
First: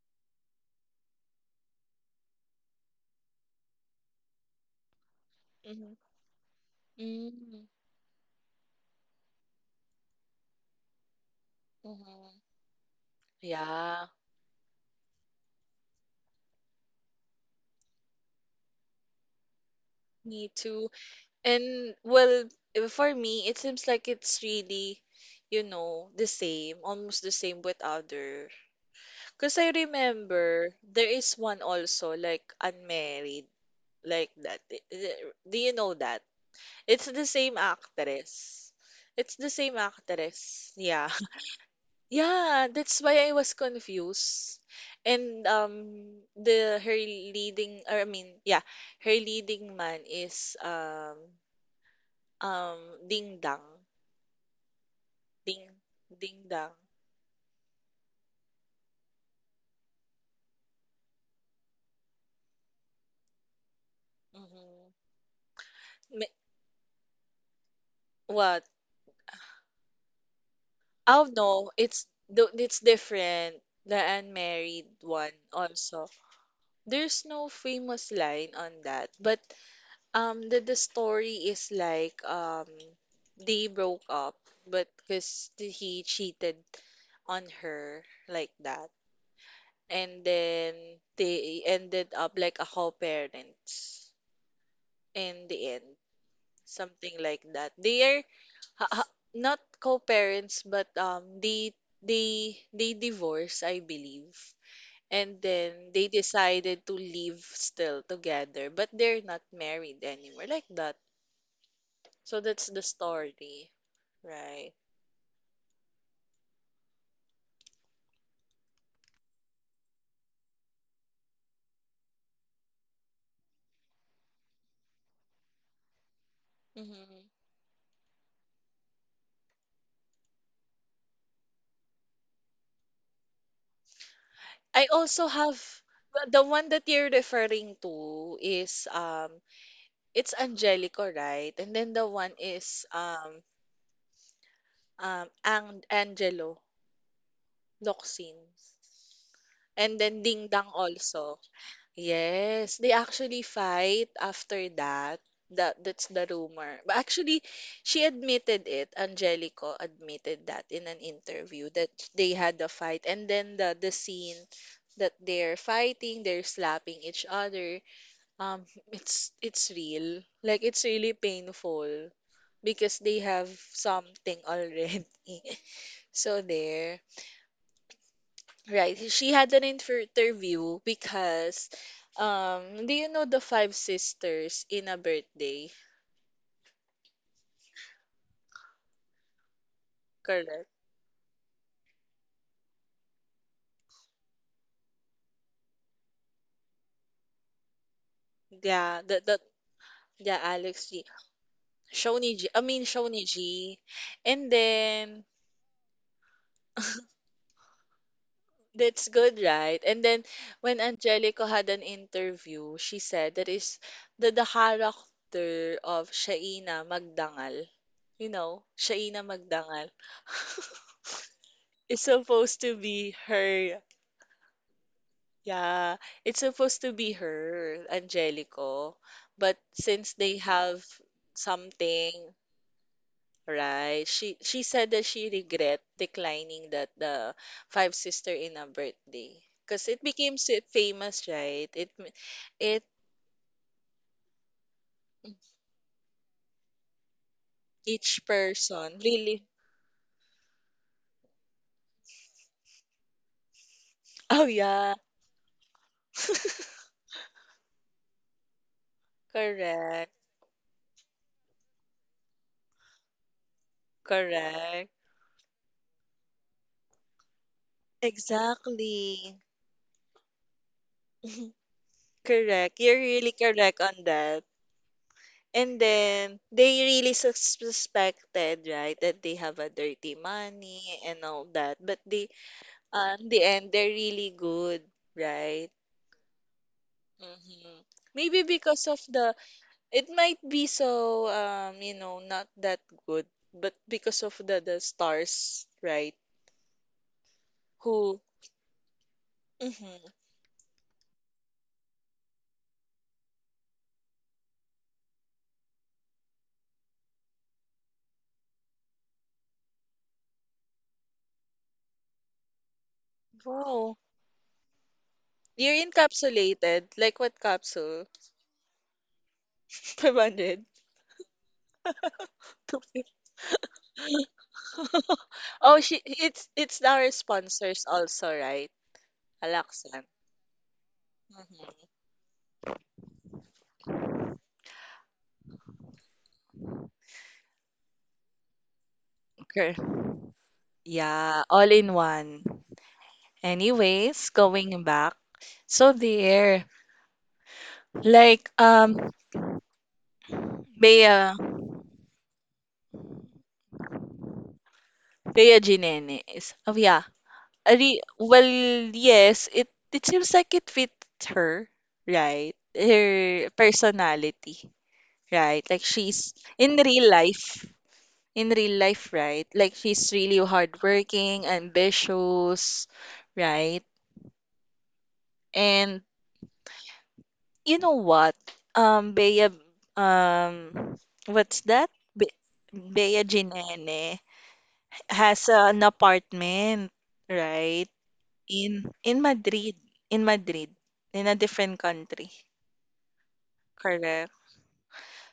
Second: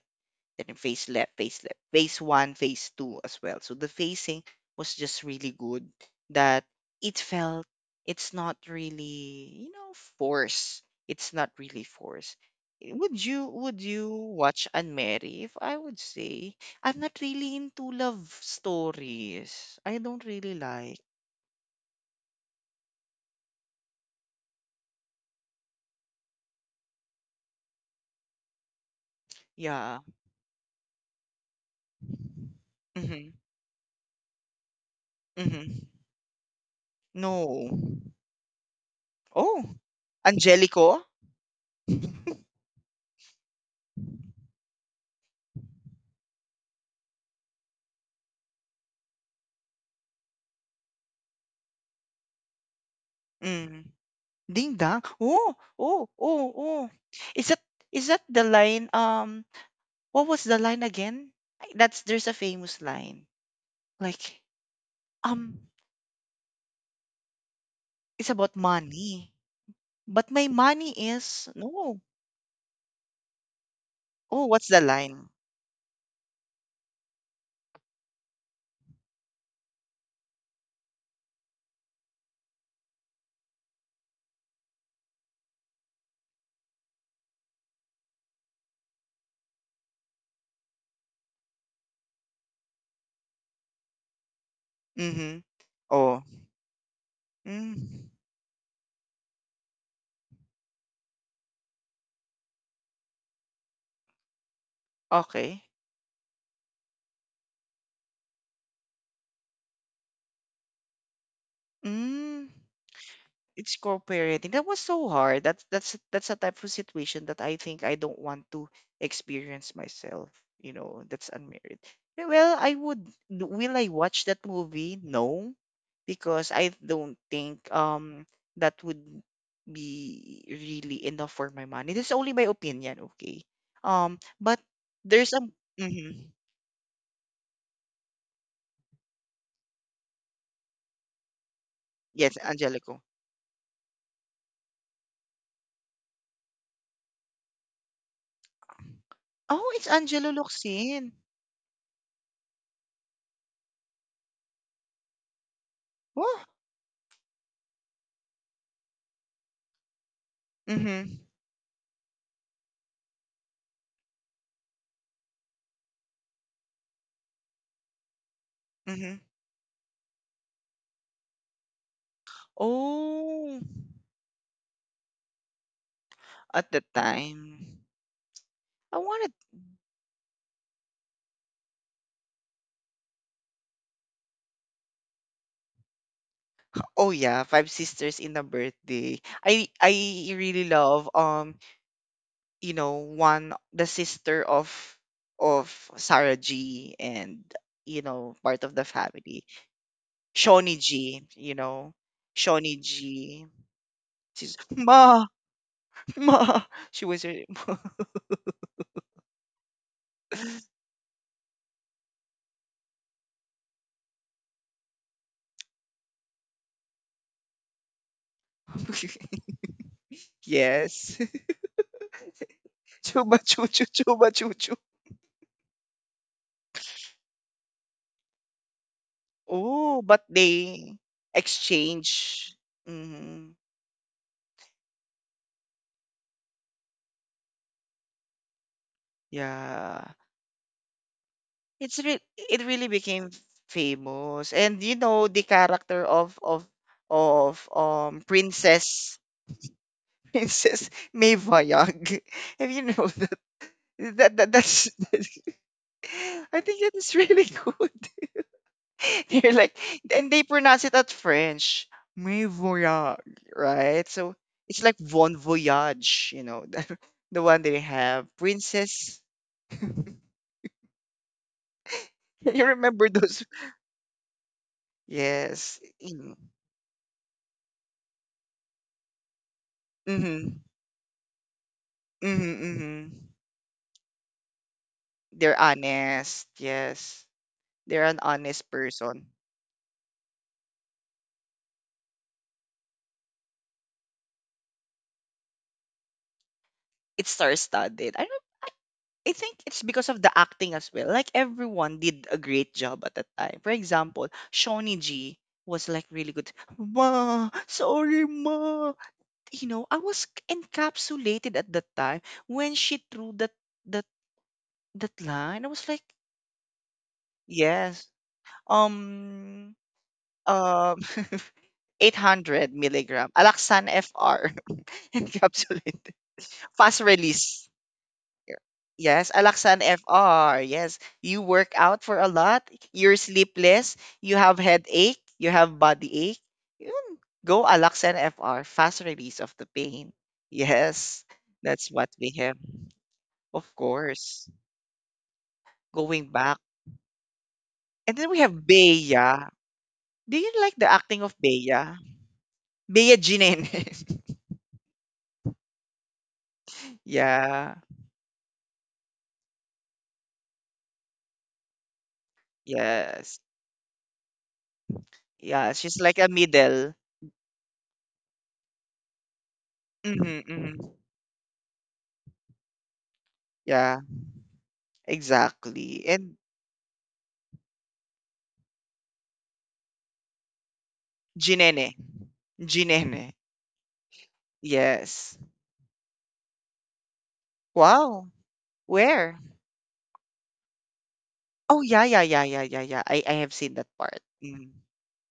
Speaker 1: then phase left, phase left, phase one, phase two as well. So the phasing was just really good
Speaker 2: Mm-hmm.
Speaker 1: that it felt it's not really, force. It's not really force.
Speaker 2: Mm-hmm.
Speaker 1: Would you would
Speaker 2: Yeah,
Speaker 1: you watch Unmarry? If I would say, I'm not really into love stories. I don't
Speaker 2: me
Speaker 1: really
Speaker 2: too.
Speaker 1: like.
Speaker 2: And well, for me, it seems like it's really, the same, almost the same with other. Because I
Speaker 1: Yeah.
Speaker 2: remember there is one also, like
Speaker 1: Mm-hmm.
Speaker 2: unmarried, like that. Do you
Speaker 1: Mm-hmm.
Speaker 2: know that? It's the same
Speaker 1: No.
Speaker 2: actress. It's the same
Speaker 1: Oh,
Speaker 2: actress.
Speaker 1: Angelico?
Speaker 2: Yeah. Yeah, that's why I was confused. And the her leading or I mean, yeah, her leading man is um Ding Dang.
Speaker 1: Mm. Ding Dang? Oh,
Speaker 2: Ding
Speaker 1: oh, oh,
Speaker 2: Ding Dang.
Speaker 1: oh. Is that is that the line? What was the line again? That's there's a famous line. Like,
Speaker 2: Mm-hmm.
Speaker 1: um,
Speaker 2: Me-
Speaker 1: it's about
Speaker 2: What?
Speaker 1: money. But my money
Speaker 2: Oh
Speaker 1: is
Speaker 2: no,
Speaker 1: no.
Speaker 2: it's different. The
Speaker 1: Oh, what's the
Speaker 2: unmarried one
Speaker 1: line?
Speaker 2: also. There's no famous line on that, but the story is like they broke up but because he cheated on her like that. And then they ended up like a co-parents in
Speaker 1: Mm-hmm.
Speaker 2: the end.
Speaker 1: Oh.
Speaker 2: Something like that. They
Speaker 1: Mm.
Speaker 2: are not co-parents but they divorce, I believe. And
Speaker 1: Okay.
Speaker 2: then they decided to live still together, but they're not married anymore like that. So
Speaker 1: Mm.
Speaker 2: that's the story,
Speaker 1: It's cooperating. That
Speaker 2: right?
Speaker 1: was so hard. That's a type of situation that I think I don't want to experience myself. You know, that's unmarried. Well, I would. Will I watch that movie? No, because I don't
Speaker 2: hmm
Speaker 1: think that would be really enough for my money. This is only my opinion, okay? But
Speaker 2: I also
Speaker 1: there's a
Speaker 2: have the
Speaker 1: mm-hmm.
Speaker 2: the one that you're referring to is It's Angelico, right? And then the one
Speaker 1: Yes,
Speaker 2: is
Speaker 1: Angelico.
Speaker 2: Angelo Locsin.
Speaker 1: Oh, it's
Speaker 2: And then
Speaker 1: Angelo
Speaker 2: Ding Dang
Speaker 1: Locsin.
Speaker 2: also. Yes, they actually fight after that. That's the
Speaker 1: Oh,
Speaker 2: rumor. But actually, she admitted it. Angelico admitted that in an
Speaker 1: mm-hmm,
Speaker 2: interview that they had the fight. And then the scene that they're fighting, they're slapping each other. Um,
Speaker 1: mm-hmm.
Speaker 2: it's it's real. Like it's really painful. Because they have
Speaker 1: Oh.
Speaker 2: something already. So
Speaker 1: At that
Speaker 2: there,
Speaker 1: time,
Speaker 2: right?
Speaker 1: I
Speaker 2: She
Speaker 1: wanted
Speaker 2: had an interview because, do you know the five sisters in a birthday?
Speaker 1: oh yeah, Five Sisters in a Birthday. I
Speaker 2: Correct.
Speaker 1: really love, one, the sister of of Sarah G, and part of the
Speaker 2: Yeah, the
Speaker 1: family.
Speaker 2: yeah
Speaker 1: Shawnee
Speaker 2: Alex G,
Speaker 1: G, you know.
Speaker 2: Shoni G, I
Speaker 1: Shawnee
Speaker 2: mean Shoni
Speaker 1: G.
Speaker 2: G, and
Speaker 1: She's
Speaker 2: then.
Speaker 1: Ma, Ma. She was her.
Speaker 2: That's good, right? And then when Angelico had an interview, she said that is the character of Shaina Magdangal, you know, Shaina Magdangal
Speaker 1: Yes.
Speaker 2: It's supposed to be
Speaker 1: Chuba
Speaker 2: her.
Speaker 1: chuchu, chuba chuchu.
Speaker 2: Yeah, it's supposed to be her, Angelico. But
Speaker 1: Oh,
Speaker 2: since
Speaker 1: but
Speaker 2: they have
Speaker 1: they
Speaker 2: something,
Speaker 1: exchange. Mhm.
Speaker 2: right. She said that she regret declining that the five sister in a birthday because it
Speaker 1: Yeah.
Speaker 2: became so famous, right? It
Speaker 1: It's
Speaker 2: m-
Speaker 1: re it
Speaker 2: it
Speaker 1: really became famous. And you know the character of of
Speaker 2: each person
Speaker 1: Princess
Speaker 2: really.
Speaker 1: Princess May Vayag. Have you know
Speaker 2: Oh
Speaker 1: that's.
Speaker 2: yeah,
Speaker 1: I think that is really good. They're like,
Speaker 2: correct,
Speaker 1: and they pronounce it at French. May Voyage, right? So it's
Speaker 2: correct,
Speaker 1: like Bon Voyage, the one they have. Princess.
Speaker 2: exactly,
Speaker 1: You
Speaker 2: correct. You're
Speaker 1: remember
Speaker 2: really
Speaker 1: those?
Speaker 2: correct on that. And
Speaker 1: Yes.
Speaker 2: then they really suspected, right, that they have a dirty
Speaker 1: Mhm.
Speaker 2: money and all that. But they,
Speaker 1: Mhm,
Speaker 2: in
Speaker 1: mhm.
Speaker 2: the end, they're really good,
Speaker 1: They're
Speaker 2: right?
Speaker 1: honest. Yes.
Speaker 2: Mhm.
Speaker 1: They're an
Speaker 2: Maybe
Speaker 1: honest
Speaker 2: because of the
Speaker 1: person.
Speaker 2: it might be so not that good, but because of the stars, right?
Speaker 1: It's star-studded.
Speaker 2: Who?
Speaker 1: I don't I think it's
Speaker 2: Hmm.
Speaker 1: because of the acting as well. Like, everyone did a great job at that time. For example, Shawnee G was like really good. Ma, sorry, ma. You know, I was encapsulated at that time when she threw that
Speaker 2: Wow,
Speaker 1: that line. I
Speaker 2: you're
Speaker 1: was like,
Speaker 2: encapsulated. Like what capsule?
Speaker 1: yes. Um,
Speaker 2: 500.
Speaker 1: um 800 milligram Alaxan FR
Speaker 2: Oh, she
Speaker 1: encapsulated
Speaker 2: it's
Speaker 1: fast
Speaker 2: our
Speaker 1: release.
Speaker 2: sponsors also, right?
Speaker 1: Yes, Alaxan
Speaker 2: Alaksan.
Speaker 1: FR. Yes, you work
Speaker 2: Mhm.
Speaker 1: out for a lot. You're sleepless. You have headache. You have body ache. Yun. Go Alaxan FR. Fast release of the
Speaker 2: Okay.
Speaker 1: pain. Yes,
Speaker 2: Yeah, all in
Speaker 1: that's what we have.
Speaker 2: one.
Speaker 1: Of
Speaker 2: Anyways,
Speaker 1: course.
Speaker 2: going back. So
Speaker 1: Going back.
Speaker 2: there,
Speaker 1: And then we
Speaker 2: like
Speaker 1: have Bea. Do you like the acting
Speaker 2: Bea
Speaker 1: of Bea? Bea Jimenez.
Speaker 2: Bea Ginene is. Oh yeah.
Speaker 1: Yeah.
Speaker 2: Ari, well, yes, it seems like it fits her, right?
Speaker 1: Yes.
Speaker 2: Her personality, right?
Speaker 1: Yeah,
Speaker 2: Like
Speaker 1: she's like a
Speaker 2: she's in
Speaker 1: middle.
Speaker 2: real life, in real life, right? Like she's
Speaker 1: Mhm,
Speaker 2: really
Speaker 1: mhm.
Speaker 2: hardworking, ambitious, right?
Speaker 1: Yeah,
Speaker 2: And
Speaker 1: exactly. And
Speaker 2: you know what? Bea, um, what's
Speaker 1: Jinene.
Speaker 2: that? Be Bea
Speaker 1: Jinene.
Speaker 2: Ginene
Speaker 1: Yes.
Speaker 2: has an apartment, right?
Speaker 1: Wow.
Speaker 2: In
Speaker 1: Where?
Speaker 2: Madrid, in Madrid, in a different
Speaker 1: Oh yeah, yeah,
Speaker 2: country.
Speaker 1: yeah, yeah, yeah, yeah. I have seen that part.
Speaker 2: Correct.
Speaker 1: Mm.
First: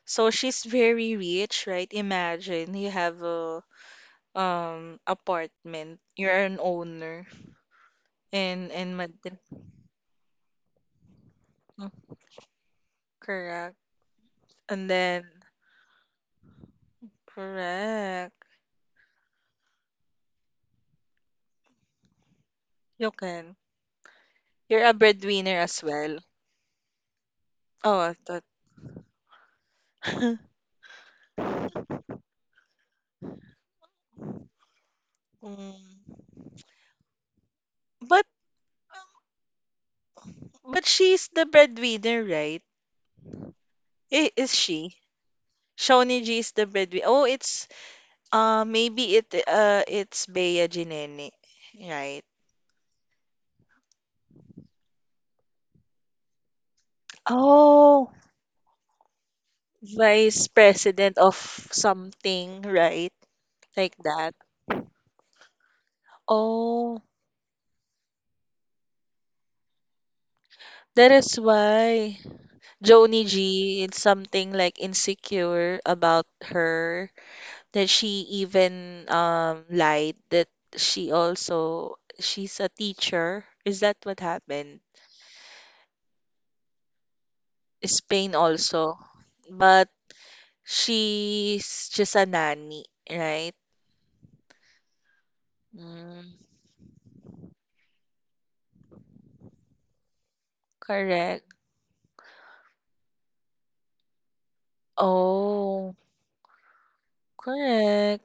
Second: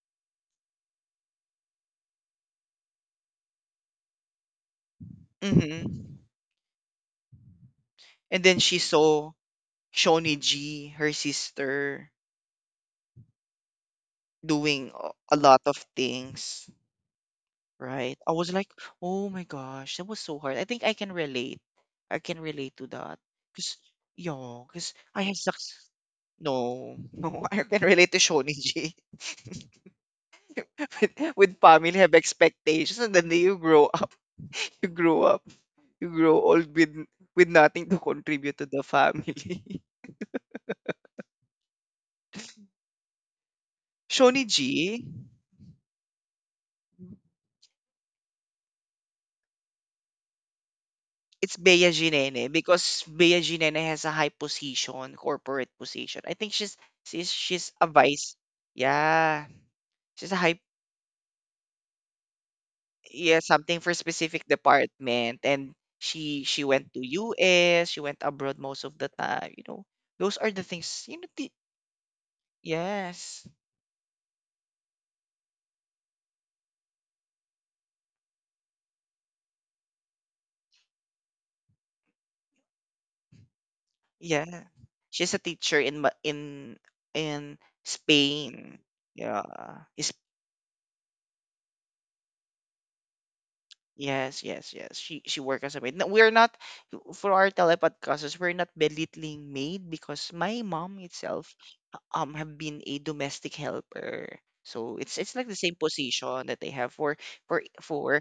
Speaker 2: So she's very rich, right? Imagine you have a
Speaker 1: Mm-hmm.
Speaker 2: apartment. You're an owner
Speaker 1: And then
Speaker 2: in
Speaker 1: she
Speaker 2: in
Speaker 1: saw
Speaker 2: Madrid.
Speaker 1: Shoniji, her
Speaker 2: Mm,
Speaker 1: sister,
Speaker 2: correct. And
Speaker 1: doing a
Speaker 2: then
Speaker 1: a lot of things. Right. I
Speaker 2: correct.
Speaker 1: was like, "Oh my gosh, that was so hard." I think I can relate. I can relate to
Speaker 2: You
Speaker 1: that,
Speaker 2: can.
Speaker 1: cause that. 'Cause
Speaker 2: You're
Speaker 1: cause
Speaker 2: a
Speaker 1: I have
Speaker 2: breadwinner as
Speaker 1: success.
Speaker 2: well.
Speaker 1: No, no, I can
Speaker 2: Oh,
Speaker 1: relate
Speaker 2: I
Speaker 1: to
Speaker 2: thought.
Speaker 1: Shoniji. With family have expectations, and then you grow up, you grow up, you grow
Speaker 2: Mm.
Speaker 1: old with nothing to
Speaker 2: But
Speaker 1: contribute to the family.
Speaker 2: but she's the breadwinner, right? Is she?
Speaker 1: Shoniji.
Speaker 2: Shawnee G is the breadwinner. Oh, it's maybe it's Bea Ginene,
Speaker 1: It's Bea
Speaker 2: right?
Speaker 1: Ginene because Bea Ginene has a high position, corporate position. I think she's a
Speaker 2: Oh,
Speaker 1: vice. Yeah. She's a
Speaker 2: vice
Speaker 1: high
Speaker 2: president of something, right?
Speaker 1: yeah, something
Speaker 2: Like
Speaker 1: for
Speaker 2: that.
Speaker 1: specific department, and she went
Speaker 2: Oh,
Speaker 1: to US, she went abroad most of the time. Those are the
Speaker 2: that
Speaker 1: things, you
Speaker 2: is
Speaker 1: know, the,
Speaker 2: why Joni
Speaker 1: yes.
Speaker 2: G is something like insecure about her that she even lied that she's a teacher. Is that what
Speaker 1: Yeah.
Speaker 2: happened?
Speaker 1: She's a teacher in in
Speaker 2: Spain
Speaker 1: Spain.
Speaker 2: also.
Speaker 1: Yeah.
Speaker 2: But she's just a nanny, right?
Speaker 1: Yes, yes, yes. She worked as a maid. No, we're
Speaker 2: Mm,
Speaker 1: not, for our telepodcasters, we're not belittling maid, because my mom
Speaker 2: correct.
Speaker 1: itself have been a domestic helper. So it's like the same
Speaker 2: Oh,
Speaker 1: position that they have for for
Speaker 2: correct.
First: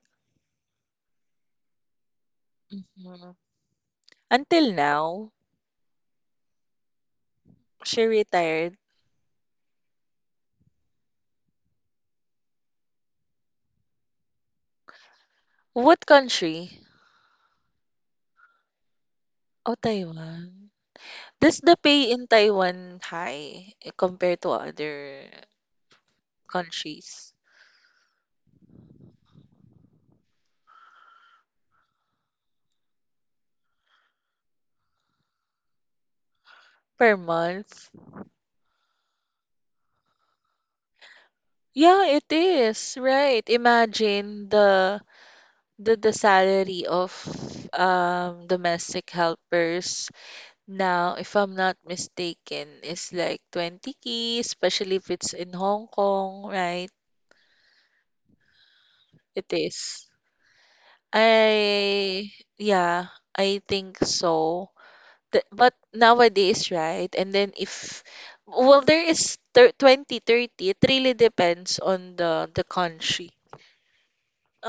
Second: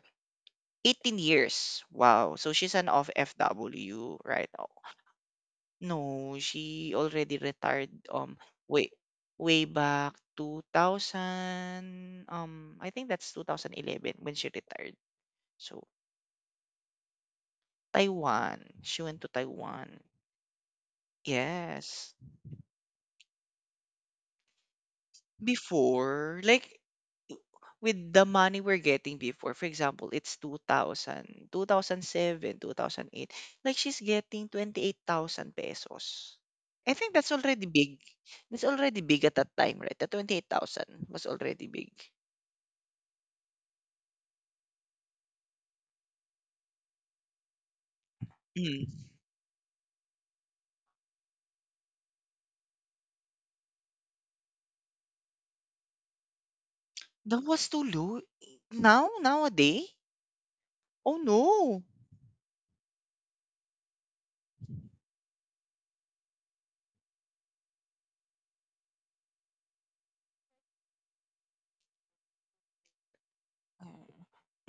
Speaker 1: 18 years. Wow. So she's an off
Speaker 2: Mm.
Speaker 1: FW right now.
Speaker 2: Until now,
Speaker 1: No, she already retired,
Speaker 2: she retired.
Speaker 1: way way back 2000, I think that's 2011 when she retired. So
Speaker 2: What country?
Speaker 1: Taiwan. She went to
Speaker 2: Oh,
Speaker 1: Taiwan.
Speaker 2: Taiwan. Does the pay
Speaker 1: Yes.
Speaker 2: in Taiwan high compared to other
Speaker 1: Before, like,
Speaker 2: countries
Speaker 1: with the money we're getting before, for example, it's 2000, 2000 2008, like she's getting 28,000 pesos. I
Speaker 2: per
Speaker 1: think that's already
Speaker 2: month?
Speaker 1: big. That's already big at that time, right? The 28,000 was already big.
Speaker 2: Yeah, it is. Right. Imagine the salary of domestic
Speaker 1: Mm.
Speaker 2: helpers. Now, if I'm not mistaken, it's like 20K, especially if it's in Hong Kong, right?
Speaker 1: That was too low. Now,
Speaker 2: It
Speaker 1: nowadays?
Speaker 2: is.
Speaker 1: Oh no.
Speaker 2: I, yeah, I think so. But nowadays, right? And then if, well, there is thir 20, 30. It really depends on the country.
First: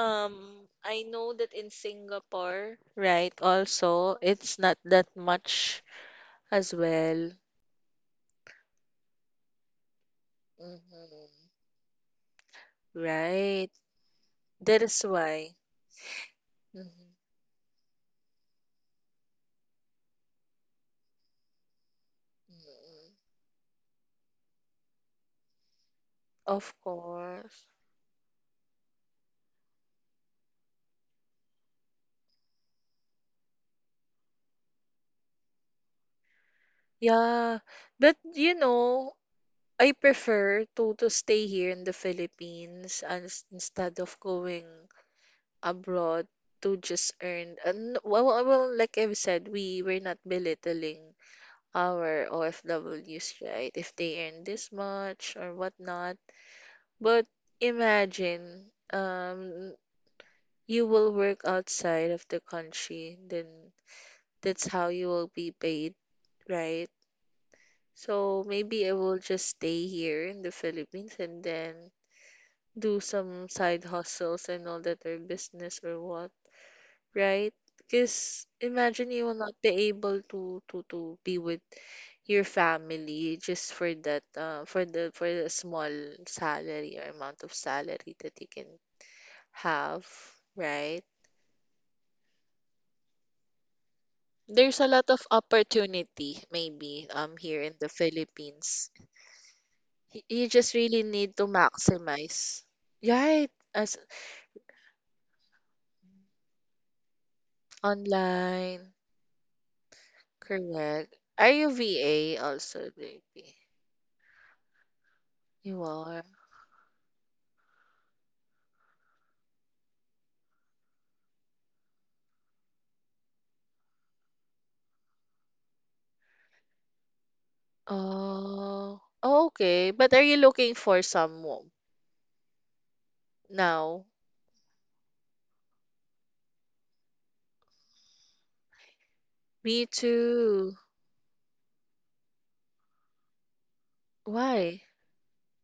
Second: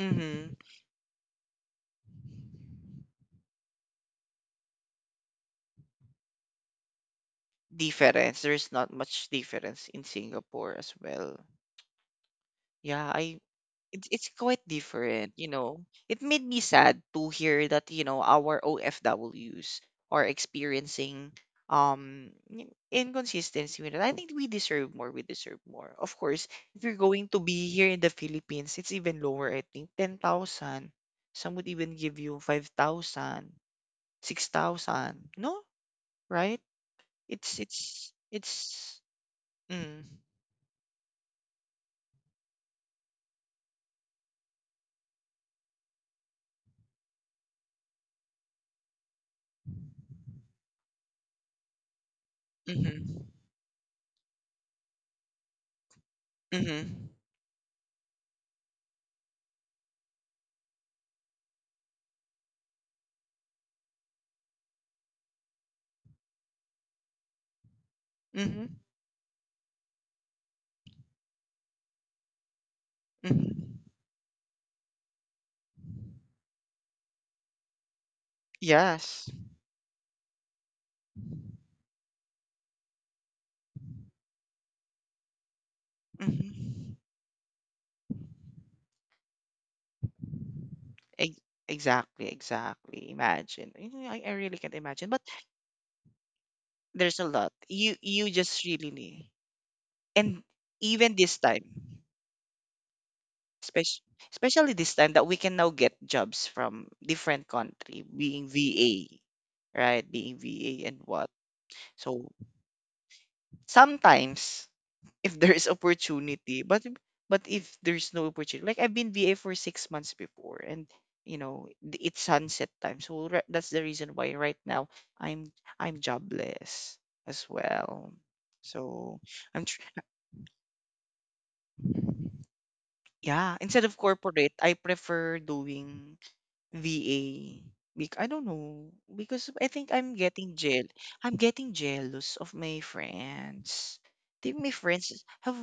Speaker 1: Mm-hmm.
Speaker 2: I know that in Singapore, right, also, it's not that much as well.
Speaker 1: Difference. There's not much difference in Singapore as well.
Speaker 2: hmm
Speaker 1: Yeah, I
Speaker 2: Right.
Speaker 1: it's quite
Speaker 2: That is
Speaker 1: different, you
Speaker 2: why.
Speaker 1: know. It made me sad
Speaker 2: Mhm,
Speaker 1: to hear that, our OFWs are experiencing
Speaker 2: mm.
Speaker 1: inconsistency with it. I think we deserve more. We deserve more. Of course,
Speaker 2: Of
Speaker 1: if you're going to be
Speaker 2: course.
Speaker 1: here in the Philippines, it's even lower, I think. 10,000. Some would even give you 5,000, 6,000. No? Right? It's
Speaker 2: Yeah,
Speaker 1: it's
Speaker 2: but you
Speaker 1: it's
Speaker 2: know, I
Speaker 1: mm.
Speaker 2: prefer to stay here in the Philippines and instead of going abroad to just earn. And well, like I've said, we're not belittling our
Speaker 1: Mhm.
Speaker 2: OFWs, right? If they earn this much or whatnot,
Speaker 1: Mhm.
Speaker 2: but imagine, you will work outside of the country, then that's how you will be paid, right? So
Speaker 1: Mhm.
Speaker 2: maybe I will just stay here in the Philippines and then do some
Speaker 1: Mhm.
Speaker 2: side hustles and all that or business or what, right? Because imagine you
Speaker 1: Yes.
Speaker 2: will not be able to be with your family just for that for the small
Speaker 1: Mhm.
Speaker 2: salary or amount of salary that you can have, right?
Speaker 1: Ex- Exactly, exactly. Imagine. Mhm, I really can't
Speaker 2: There's a
Speaker 1: imagine,
Speaker 2: lot
Speaker 1: but
Speaker 2: of opportunity maybe
Speaker 1: there's a lot.
Speaker 2: here in the
Speaker 1: You just really
Speaker 2: Philippines.
Speaker 1: need. And
Speaker 2: You just really
Speaker 1: even
Speaker 2: need
Speaker 1: this
Speaker 2: to
Speaker 1: time,
Speaker 2: maximize. Right, as
Speaker 1: especially especially this time that we can now get jobs from different country, being
Speaker 2: online.
Speaker 1: VA, right? Being VA and
Speaker 2: Correct.
Speaker 1: what.
Speaker 2: Are you
Speaker 1: So
Speaker 2: VA also, baby?
Speaker 1: sometimes if there is
Speaker 2: You are.
Speaker 1: opportunity. But if there's no opportunity, like I've been VA for 6 months before, and it's sunset time, so that's the reason why right now I'm I'm jobless as well.
Speaker 2: Oh,
Speaker 1: So
Speaker 2: oh,
Speaker 1: I'm tr-
Speaker 2: okay. But are you looking for someone
Speaker 1: yeah. Instead of
Speaker 2: now?
Speaker 1: corporate, I prefer doing VA. Bec I don't know, because I
Speaker 2: Me
Speaker 1: think I'm getting
Speaker 2: too.
Speaker 1: jeal I'm getting jealous of my friends. Think my
Speaker 2: Why?
Speaker 1: friends have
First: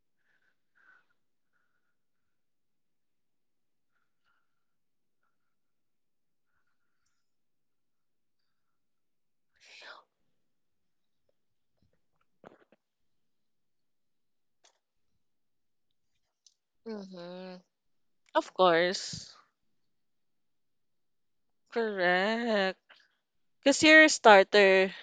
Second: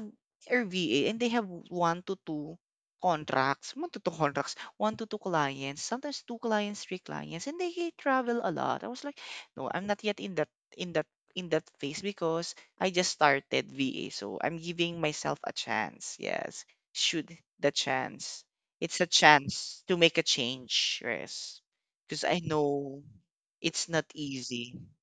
Speaker 1: are VA and they have 1 to 2 contracts, 1 to 2 contracts, 1 to 2 clients, sometimes 2 clients, 3 clients, and they travel a lot. I was like, "No, I'm not yet in that in that in that phase because I just started VA, so I'm giving myself a chance." Yes, should
Speaker 2: Mm-hmm.
Speaker 1: the chance.
Speaker 2: Of
Speaker 1: It's a
Speaker 2: course.
Speaker 1: chance to make a change, Rez. Because I
Speaker 2: Correct.
Speaker 1: know
Speaker 2: Because
Speaker 1: it's
Speaker 2: you're
Speaker 1: not
Speaker 2: a
Speaker 1: easy,
Speaker 2: starter,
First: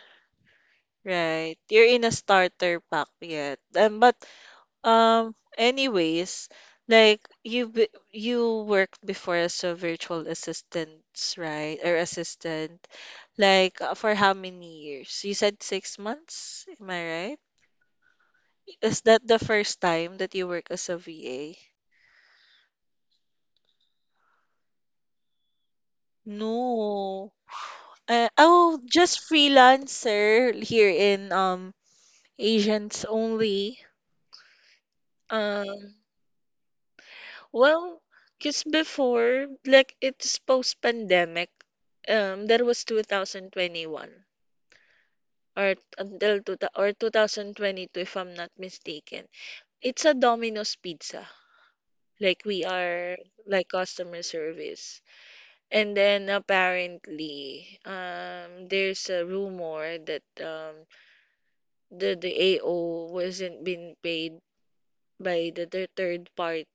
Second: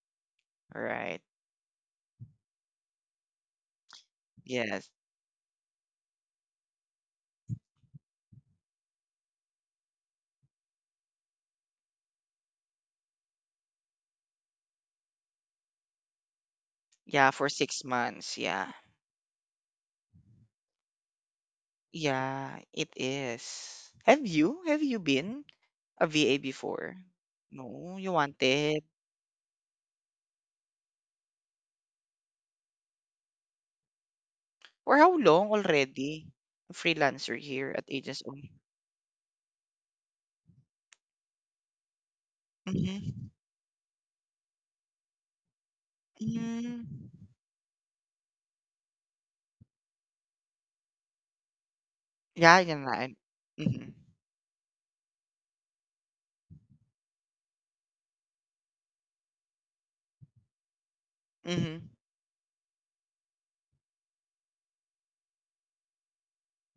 Speaker 1: right?
Speaker 2: right? You're in a starter pack yet. But
Speaker 1: Yes.
Speaker 2: Anyways, like you worked before as a virtual assistant, right? Or assistant. Like for how many years? You said 6 months, am I
Speaker 1: Yeah,
Speaker 2: right?
Speaker 1: for 6 months. Yeah.
Speaker 2: Is that the first time that you work as a VA?
Speaker 1: Yeah, it is. Have you? Have you been a VA before?
Speaker 2: No.
Speaker 1: No, you
Speaker 2: Oh,
Speaker 1: wanted.
Speaker 2: just freelancer here in Asians only.
Speaker 1: For how long
Speaker 2: Um
Speaker 1: already? A freelancer here at
Speaker 2: Well,
Speaker 1: Agents Only.
Speaker 2: because before, like it's post-pandemic, there was
Speaker 1: Mm-hmm.
Speaker 2: 2021 or until two,
Speaker 1: Mm-hmm.
Speaker 2: or 2022, if I'm not mistaken. It's a Domino's Pizza. Like
Speaker 1: Yeah,
Speaker 2: we
Speaker 1: yan na.
Speaker 2: are like
Speaker 1: Mm-hmm.
Speaker 2: customer service. And then apparently, there's a rumor that
Speaker 1: Mm-hmm.
Speaker 2: the AO wasn't being paid by the third party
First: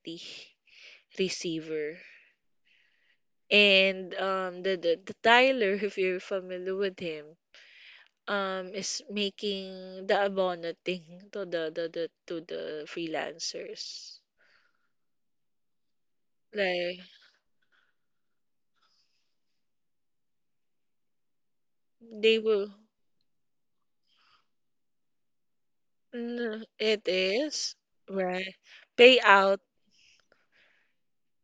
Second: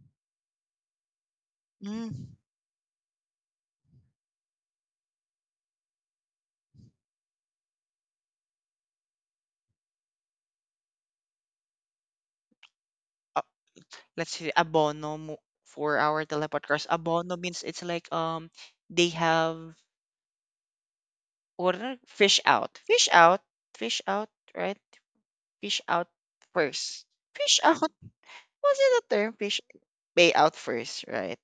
Speaker 2: receiver,
Speaker 1: Mm.
Speaker 2: and the Tyler, if you're familiar with him, is making the abono thing to the to the freelancers.
Speaker 1: Let's say abono for our telepodcast.
Speaker 2: Like
Speaker 1: Abono means it's like, they have what are
Speaker 2: they
Speaker 1: fish
Speaker 2: will.
Speaker 1: out, fish out, fish out, right? Fish out
Speaker 2: Mm, it
Speaker 1: first. Fish
Speaker 2: is.
Speaker 1: out.
Speaker 2: Right,
Speaker 1: Was it a term?
Speaker 2: payout.
Speaker 1: Fish Pay out first, right?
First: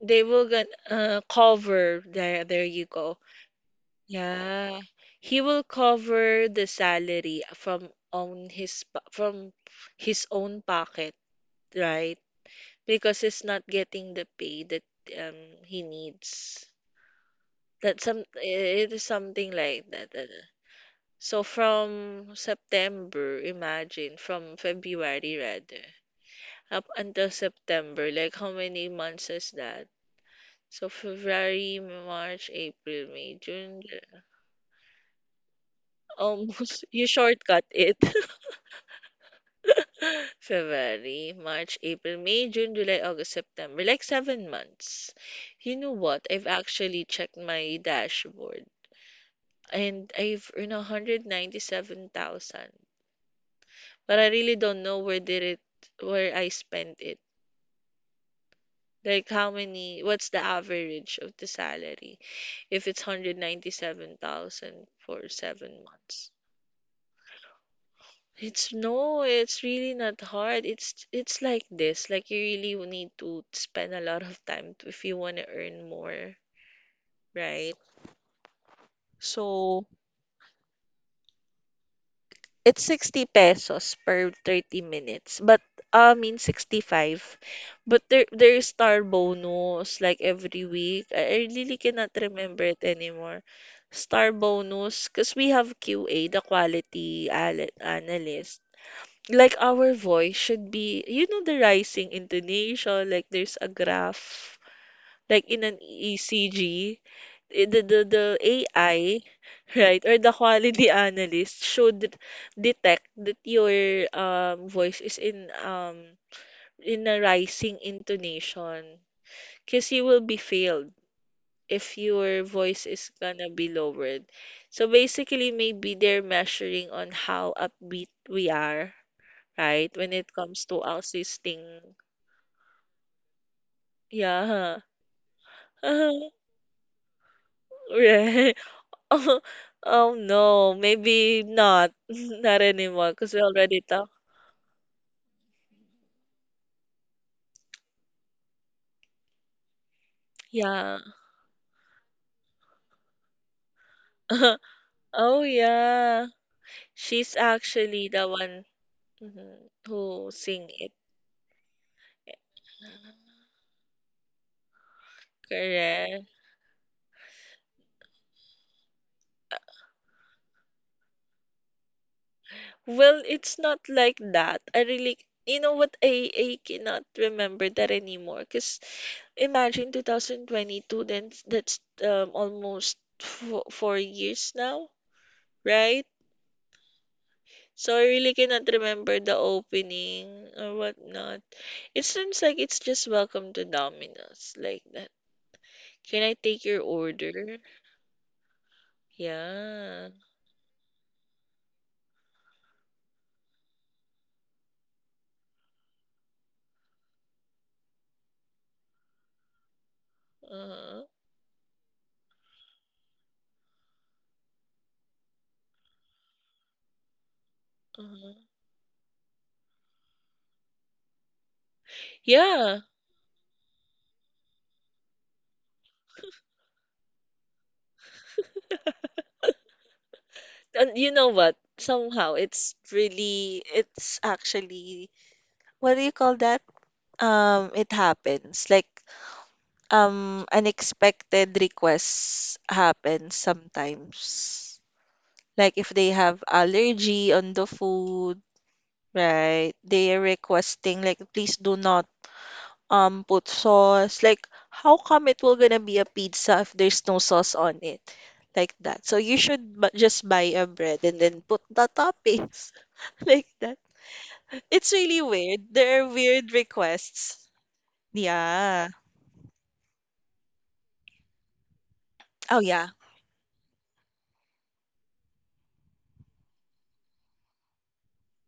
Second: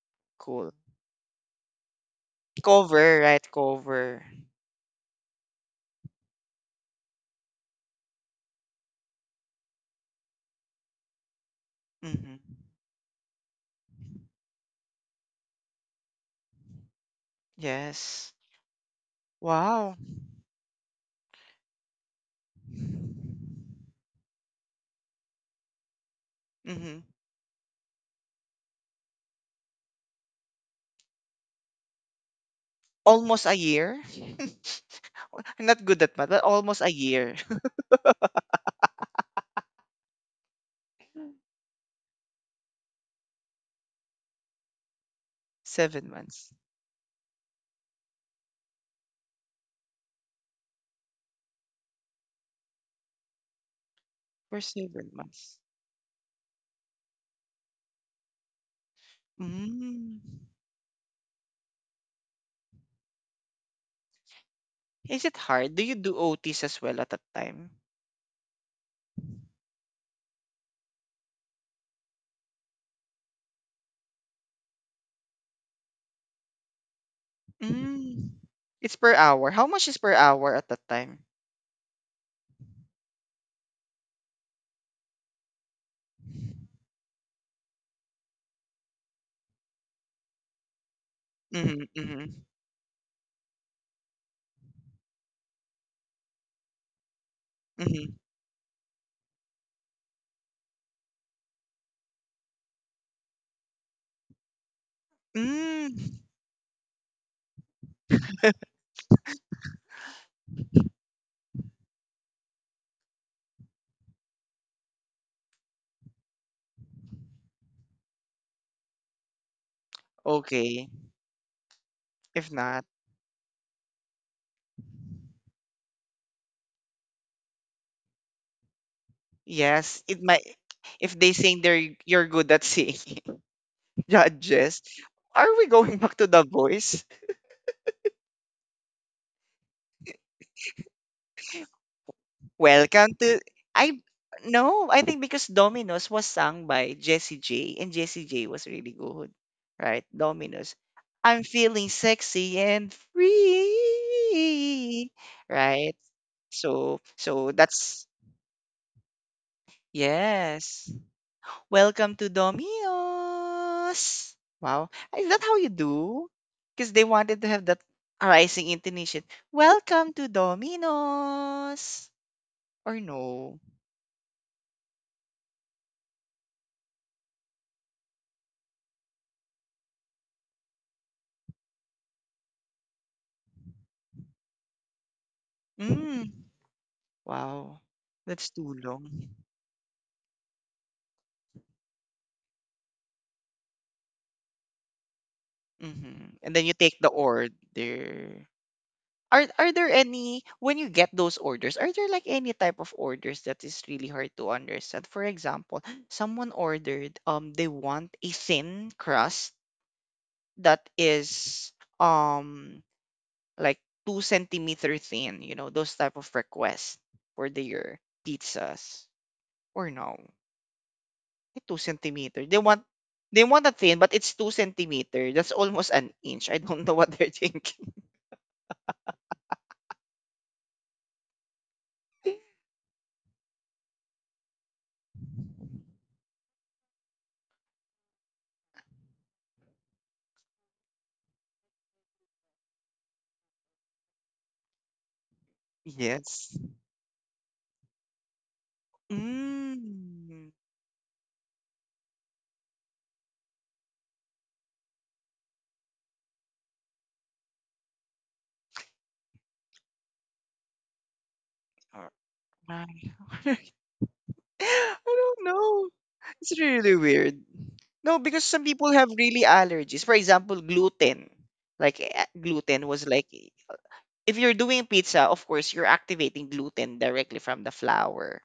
Speaker 2: They will gonna,
Speaker 1: Cool.
Speaker 2: cover. There you go.
Speaker 1: Cover, right? Cover.
Speaker 2: Yeah, he will cover the salary from on his from his own pocket, right?
Speaker 1: Mm-hmm.
Speaker 2: Because he's not getting the pay that he needs. That, some,
Speaker 1: Yes.
Speaker 2: it is something like
Speaker 1: Wow.
Speaker 2: that. That. So from September, imagine from February rather up
Speaker 1: Mm-hmm.
Speaker 2: until September, like how many months is that? So February, March, April, May,
Speaker 1: Almost a
Speaker 2: June,
Speaker 1: year. I'm not good at math, but almost
Speaker 2: almost.
Speaker 1: a
Speaker 2: You
Speaker 1: year.
Speaker 2: shortcut it. February, March, April, May, June, July, August, September, like 7 months. You know
Speaker 1: seven
Speaker 2: what? I've
Speaker 1: months.
Speaker 2: actually checked my dashboard, and I've earned 197,000. But I really
Speaker 1: For
Speaker 2: don't know
Speaker 1: seven months.
Speaker 2: where I spent it. Like how many
Speaker 1: Mm.
Speaker 2: what's the average of the salary if it's 197,000
Speaker 1: Is
Speaker 2: for
Speaker 1: it hard?
Speaker 2: 7
Speaker 1: Do you do
Speaker 2: months.
Speaker 1: OTs as well at that time?
Speaker 2: It's no, it's really not hard. It's like this. Like you really will need to spend a lot of time to, if you want to earn more, right?
Speaker 1: Mm. It's per hour. How
Speaker 2: So
Speaker 1: much is per hour at that time?
Speaker 2: it's 60 pesos per 30 minutes. But I mean 65. But there is star bonus like every week. I really
Speaker 1: Mm-hmm,
Speaker 2: cannot
Speaker 1: mm-hmm,
Speaker 2: remember it anymore. Star bonus because we have QA, the quality
Speaker 1: mm-hmm.
Speaker 2: analyst. Like our voice should be, the rising intonation, like there's a graph like in an
Speaker 1: Mm.
Speaker 2: ECG, the AI, right, or the quality analyst should detect that your voice is in a rising intonation, because you will be
Speaker 1: Okay.
Speaker 2: failed if your
Speaker 1: If not,
Speaker 2: voice is gonna be lowered. So basically, maybe they're measuring on how upbeat we are, right,
Speaker 1: yes,
Speaker 2: when
Speaker 1: it
Speaker 2: it
Speaker 1: might.
Speaker 2: comes to
Speaker 1: If they sing,
Speaker 2: assisting.
Speaker 1: they're you're good at singing,
Speaker 2: Yeah.
Speaker 1: judges, are we going back to The Voice?
Speaker 2: Right. Oh oh no, maybe not. Not anymore
Speaker 1: Welcome
Speaker 2: because we
Speaker 1: to.
Speaker 2: already
Speaker 1: I
Speaker 2: talked.
Speaker 1: No, I think because Domino's was sung by Jessie J, and Jessie J was really good. Right? Domino's.
Speaker 2: Yeah.
Speaker 1: I'm feeling sexy and free.
Speaker 2: Oh
Speaker 1: Right?
Speaker 2: yeah.
Speaker 1: So
Speaker 2: She's
Speaker 1: so that's
Speaker 2: actually the one mhm, who sing
Speaker 1: yes.
Speaker 2: it.
Speaker 1: Welcome to Domino's. Wow. Is that how you do?
Speaker 2: Correct.
Speaker 1: Because they wanted to have that rising intonation. Welcome to Domino's. Or
Speaker 2: Well,
Speaker 1: no.
Speaker 2: it's not like that. I really, you know what? I cannot remember that anymore. Cause imagine 2022. Then that's almost fo 4 years now, right?
Speaker 1: Mm. Wow,
Speaker 2: So I really
Speaker 1: that's
Speaker 2: cannot
Speaker 1: too
Speaker 2: remember
Speaker 1: long.
Speaker 2: the opening or whatnot. It seems like it's just welcome to Domino's like that. Can I
Speaker 1: Mhm, and
Speaker 2: take
Speaker 1: then you
Speaker 2: your
Speaker 1: take the order.
Speaker 2: order?
Speaker 1: Are there
Speaker 2: Yeah.
Speaker 1: any, when you get those orders, are there like any type of orders that is really hard to understand? For example, someone ordered, they want a thin crust that
Speaker 2: Uh-huh.
Speaker 1: is, um like 2 centimeter thin, those type of requests for their
Speaker 2: uh
Speaker 1: pizzas or no? 2 centimeter.
Speaker 2: Yeah.
Speaker 1: They want a thin, but it's 2 centimeter. That's almost an inch. I don't know what they're thinking.
Speaker 2: And you know what? Somehow it's actually, what do you call that? It happens. Like unexpected requests happen sometimes. Like if they have
Speaker 1: Yes.
Speaker 2: allergy on the food, right? They are
Speaker 1: Mm.
Speaker 2: requesting like please do not put sauce. Like, how come it will gonna be a pizza if there's no sauce on it? Like that. So you should just buy a bread and then put the
Speaker 1: Or
Speaker 2: toppings
Speaker 1: my.
Speaker 2: like that. It's
Speaker 1: I
Speaker 2: really
Speaker 1: don't
Speaker 2: weird.
Speaker 1: know.
Speaker 2: There are weird
Speaker 1: It's really
Speaker 2: requests.
Speaker 1: weird. No, because some
Speaker 2: Yeah.
Speaker 1: people have really allergies. For example, gluten. Like,
Speaker 2: Oh
Speaker 1: gluten
Speaker 2: yeah.
Speaker 1: was like, if you're doing pizza, of course, you're activating gluten directly from the flour,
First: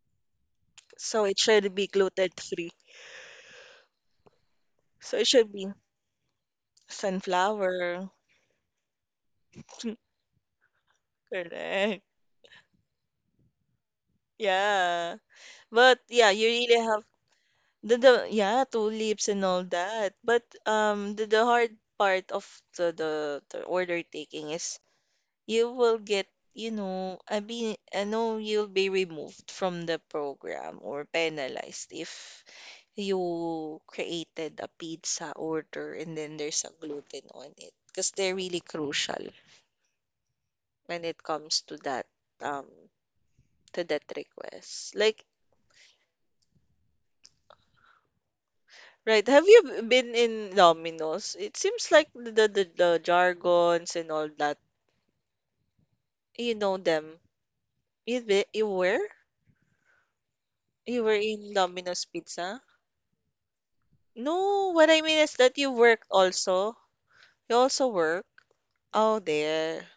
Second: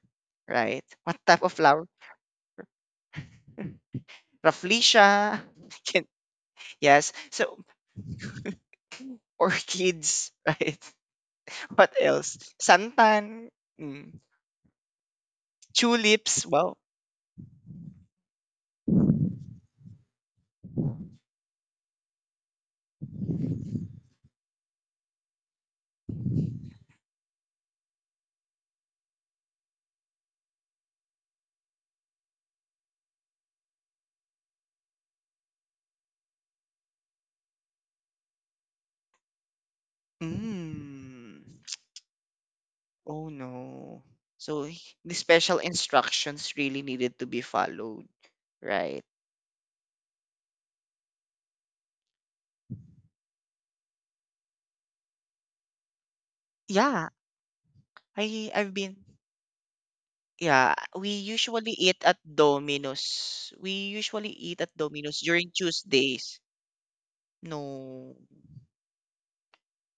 Speaker 1: right? What
Speaker 2: So it
Speaker 1: type of
Speaker 2: should be
Speaker 1: flour?
Speaker 2: gluten free. So it
Speaker 1: Rafflesia.
Speaker 2: should be
Speaker 1: Can- Yes. So
Speaker 2: sunflower.
Speaker 1: Orchids. Right? What
Speaker 2: Correct.
Speaker 1: else? Santan, mm.
Speaker 2: Yeah. But yeah, you
Speaker 1: Tulips, wow.
Speaker 2: really have the yeah, two lips and all that. But the hard part of the order taking is you will get, you know, I mean I know you'll be removed from the program or penalized if you created a pizza order and then there's a gluten on it because they're really crucial when it comes
Speaker 1: Mm.
Speaker 2: to that, um
Speaker 1: Oh
Speaker 2: to that
Speaker 1: no. So
Speaker 2: request.
Speaker 1: the
Speaker 2: Like.
Speaker 1: special instructions really needed to be followed, right?
Speaker 2: Right. Have you been in Domino's? It seems like the jargons and all that. You know
Speaker 1: Yeah,
Speaker 2: them. You
Speaker 1: I've been,
Speaker 2: were?
Speaker 1: yeah,
Speaker 2: You
Speaker 1: we
Speaker 2: were in
Speaker 1: usually eat
Speaker 2: Domino's
Speaker 1: at
Speaker 2: Pizza?
Speaker 1: Domino's. We usually eat
Speaker 2: No,
Speaker 1: at
Speaker 2: what I mean
Speaker 1: Domino's
Speaker 2: is
Speaker 1: during
Speaker 2: that you worked
Speaker 1: Tuesdays.
Speaker 2: also. You also
Speaker 1: No.
Speaker 2: work. Oh, there.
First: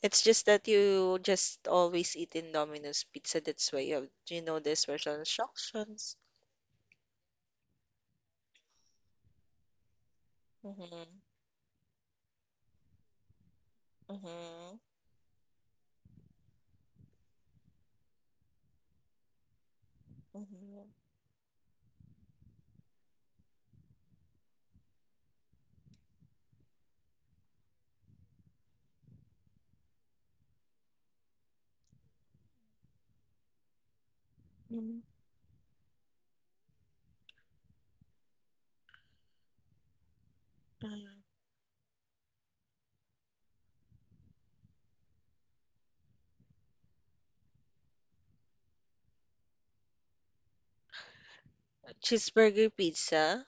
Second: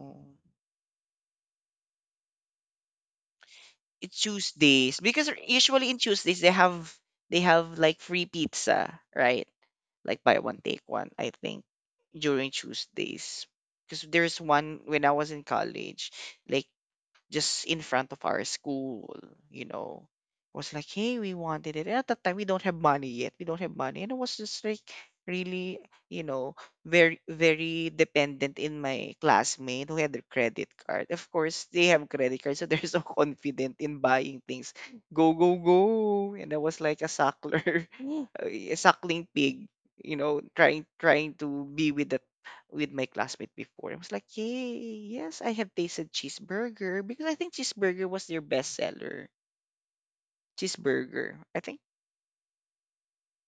Speaker 2: It's just that you just always eat in Domino's Pizza. That's why you have,
Speaker 1: It's
Speaker 2: you know, the
Speaker 1: Tuesdays
Speaker 2: special
Speaker 1: because usually in
Speaker 2: instructions.
Speaker 1: Tuesdays they have like free pizza, right? Like, buy one, take one,
Speaker 2: Mm-hmm.
Speaker 1: I think, during Tuesdays, because there's
Speaker 2: Mm-hmm.
Speaker 1: one when I was in college, like, just in front of our school, you know. Was
Speaker 2: Mm-hmm.
Speaker 1: like, hey, we wanted it. And at that time, we don't have money yet. We don't have money. And I was just like really, you know, very, very dependent in my classmate who had their credit card. Of course, they have credit cards, so they're so confident in buying things. Go, go, go. And I was like a suckler, a suckling pig, you know, trying
Speaker 2: Mm-hmm.
Speaker 1: trying to be with the with my classmate before. I was like, yay, yes, I have tasted cheeseburger because I think cheeseburger was their best seller. Cheeseburger. I think,
Speaker 2: Cheeseburger pizza.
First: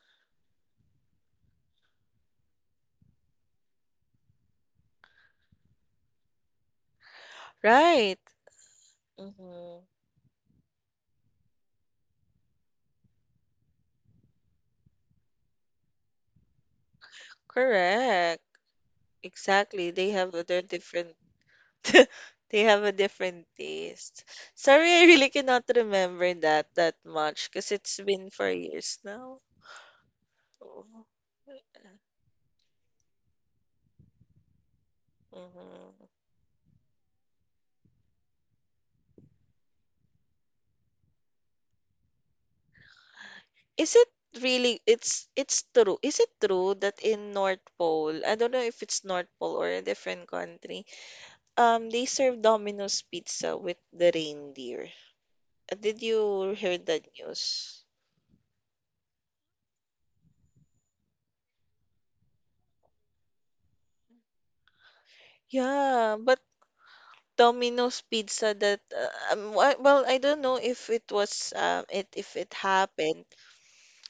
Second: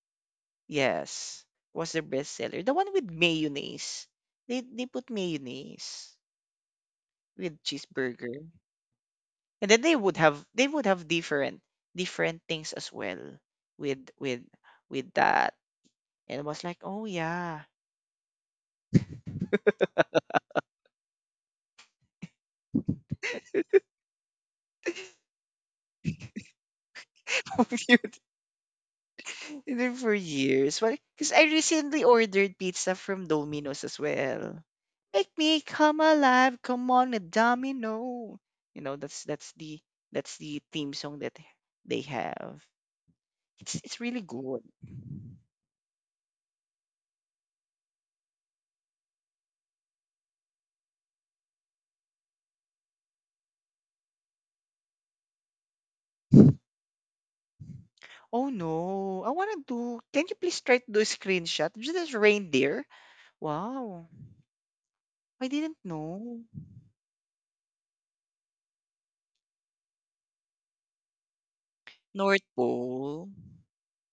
Speaker 1: yes, was their best seller. The one with mayonnaise. They put mayonnaise with
Speaker 2: Right.
Speaker 1: cheeseburger. And then
Speaker 2: Mm-hmm.
Speaker 1: they would have different things as well with with with that. And I was like, oh yeah.
Speaker 2: Correct. Exactly. They have other different they have a different taste. Sorry, I really cannot remember that that much because it's been for years now.
Speaker 1: And then for years, well,
Speaker 2: Oh.
Speaker 1: because I recently ordered pizza from Domino's as well. Make me come
Speaker 2: Mhm.
Speaker 1: alive, come on a domino. You know, that's the theme song that they have. It's
Speaker 2: Is
Speaker 1: it's
Speaker 2: it
Speaker 1: really good.
Speaker 2: really, it's true. Is it true that in North Pole, I don't know if it's North Pole or a different country, they serve Domino's pizza with the reindeer? Did you hear that news?
Speaker 1: Oh no, I wanna do, can you please try to do a screenshot? Is this reindeer? Wow. I didn't
Speaker 2: Yeah, but
Speaker 1: know.
Speaker 2: Domino's Pizza that, well, I don't know if it was it if
Speaker 1: North
Speaker 2: it happened.
Speaker 1: Pole.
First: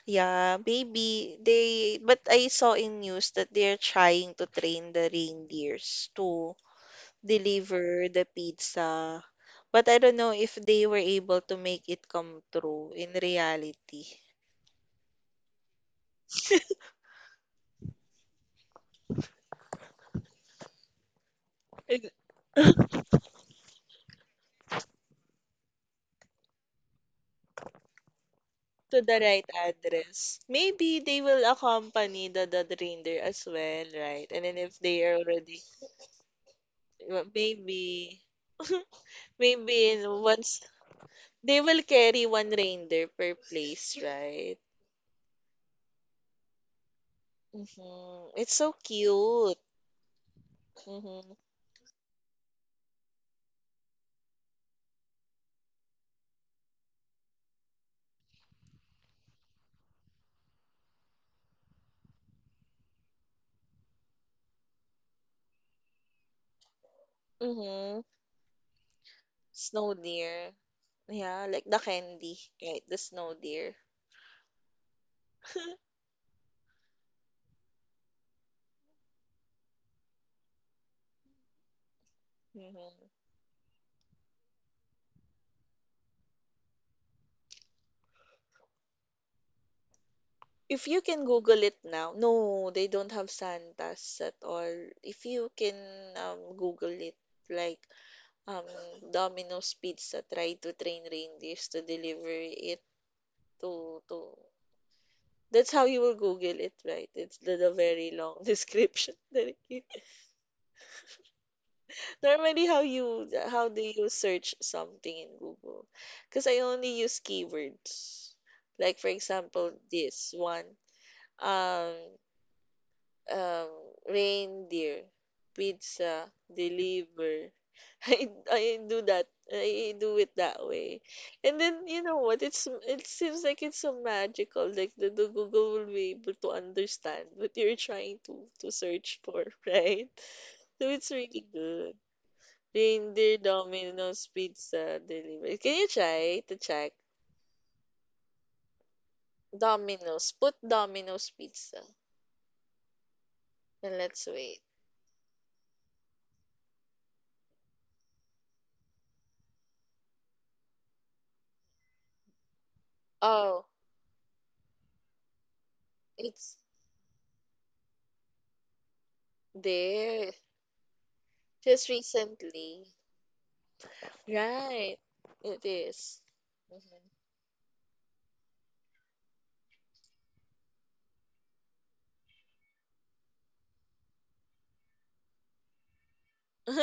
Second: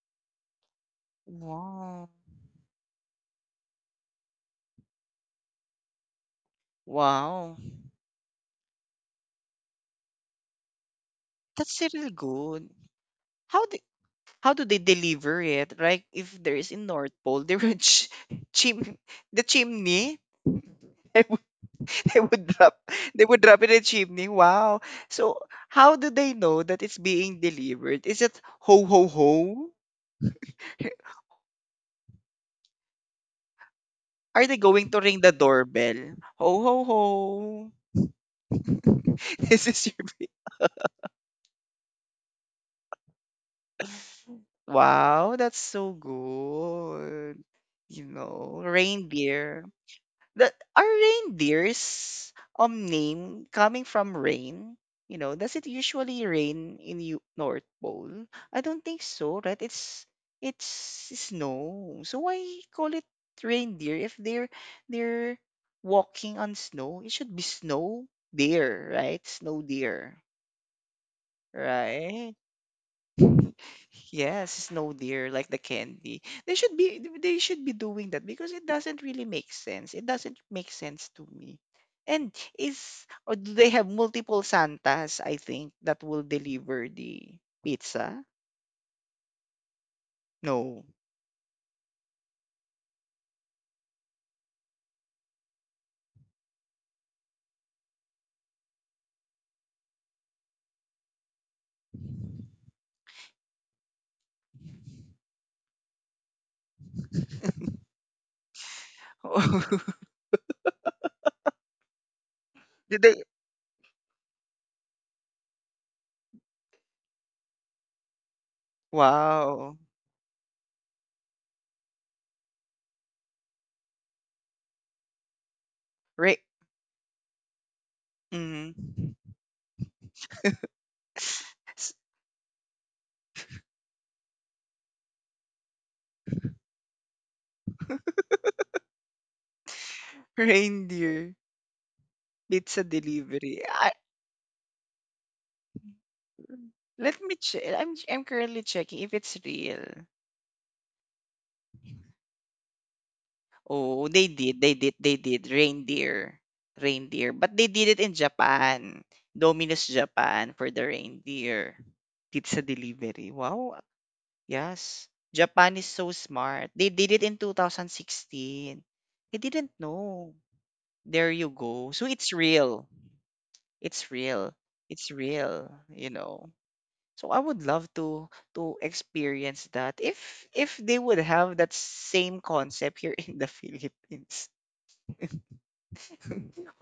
Speaker 2: Yeah, maybe they,
Speaker 1: Wow.
Speaker 2: but I saw in news that they're trying to train the reindeers to
Speaker 1: Wow.
Speaker 2: deliver the pizza. But I don't know if they were able to
Speaker 1: That's
Speaker 2: make it
Speaker 1: really
Speaker 2: come
Speaker 1: good.
Speaker 2: true in
Speaker 1: How do
Speaker 2: reality.
Speaker 1: how do they deliver it? Like if there is in North Pole, they would ch- chim the chimney.
Speaker 2: Ig-
Speaker 1: They would, they would drop they would drop it in the chimney. Wow. So how do they know that it's being delivered? Is it ho
Speaker 2: To
Speaker 1: ho
Speaker 2: the right
Speaker 1: ho?
Speaker 2: address. Maybe they will accompany the reindeer as well, right? And
Speaker 1: Are they
Speaker 2: then if
Speaker 1: going to
Speaker 2: they are
Speaker 1: ring the
Speaker 2: already,
Speaker 1: doorbell? Ho ho
Speaker 2: well,
Speaker 1: ho.
Speaker 2: maybe.
Speaker 1: this is
Speaker 2: Maybe
Speaker 1: your
Speaker 2: in once they will carry one reindeer per place, right?
Speaker 1: Wow, that's so good. You
Speaker 2: Mm-hmm. It's
Speaker 1: know,
Speaker 2: so cute.
Speaker 1: reindeer. That are
Speaker 2: Mm-hmm.
Speaker 1: reindeers name coming from rain? You know, does it usually rain in you North Pole? I don't think so, right? It's snow. So why call it reindeer if they're walking on snow? It should be
Speaker 2: Mm-hmm.
Speaker 1: snow deer, right? Snow
Speaker 2: Snow
Speaker 1: deer,
Speaker 2: deer. Yeah, like the
Speaker 1: right?
Speaker 2: candy, right? The snow deer.
Speaker 1: Yes, snow deer like the candy. They should be doing that because it doesn't really make sense. It doesn't make sense to me. And is
Speaker 2: Mm-hmm.
Speaker 1: or do they have multiple Santas, I think, that will deliver the pizza? No.
Speaker 2: If you can Google it now, no, they don't have Santas at all. If you can, Google it, like, um, Domino's Pizza, try to train reindeers to deliver it to that's how you will Google it, right? It's the very long description normally,
Speaker 1: Did they.
Speaker 2: how do you search something in Google? Because I only use keywords. Like for example,
Speaker 1: Wow.
Speaker 2: this one. Um, um, reindeer, pizza,
Speaker 1: Re-
Speaker 2: deliver, I
Speaker 1: mm.
Speaker 2: do that. I do it that way. And then you know what? It seems like it's so magical. Like the Google will be able to understand what you're trying to search for, right? So it's
Speaker 1: Reindeer
Speaker 2: really good.
Speaker 1: pizza
Speaker 2: Reindeer
Speaker 1: delivery.
Speaker 2: Domino's Pizza delivery. Can you try to check?
Speaker 1: Let me check. I'm currently checking if it's real.
Speaker 2: Domino's. Put Domino's Pizza. And
Speaker 1: Oh,
Speaker 2: let's wait.
Speaker 1: they did. Reindeer. Reindeer. But they did it in Japan. Domino's Japan for the reindeer. Pizza delivery.
Speaker 2: Oh,
Speaker 1: Wow. Yes. Japan is so
Speaker 2: it's
Speaker 1: smart. They did it in 2016. I didn't
Speaker 2: there.
Speaker 1: know. There you
Speaker 2: Just
Speaker 1: go. So it's
Speaker 2: recently.
Speaker 1: real. It's real.
Speaker 2: Right.
Speaker 1: It's
Speaker 2: It
Speaker 1: real, you
Speaker 2: is.
Speaker 1: know.
Speaker 2: Mhm.
Speaker 1: So I would love to experience that if they would have that same concept here in the Philippines.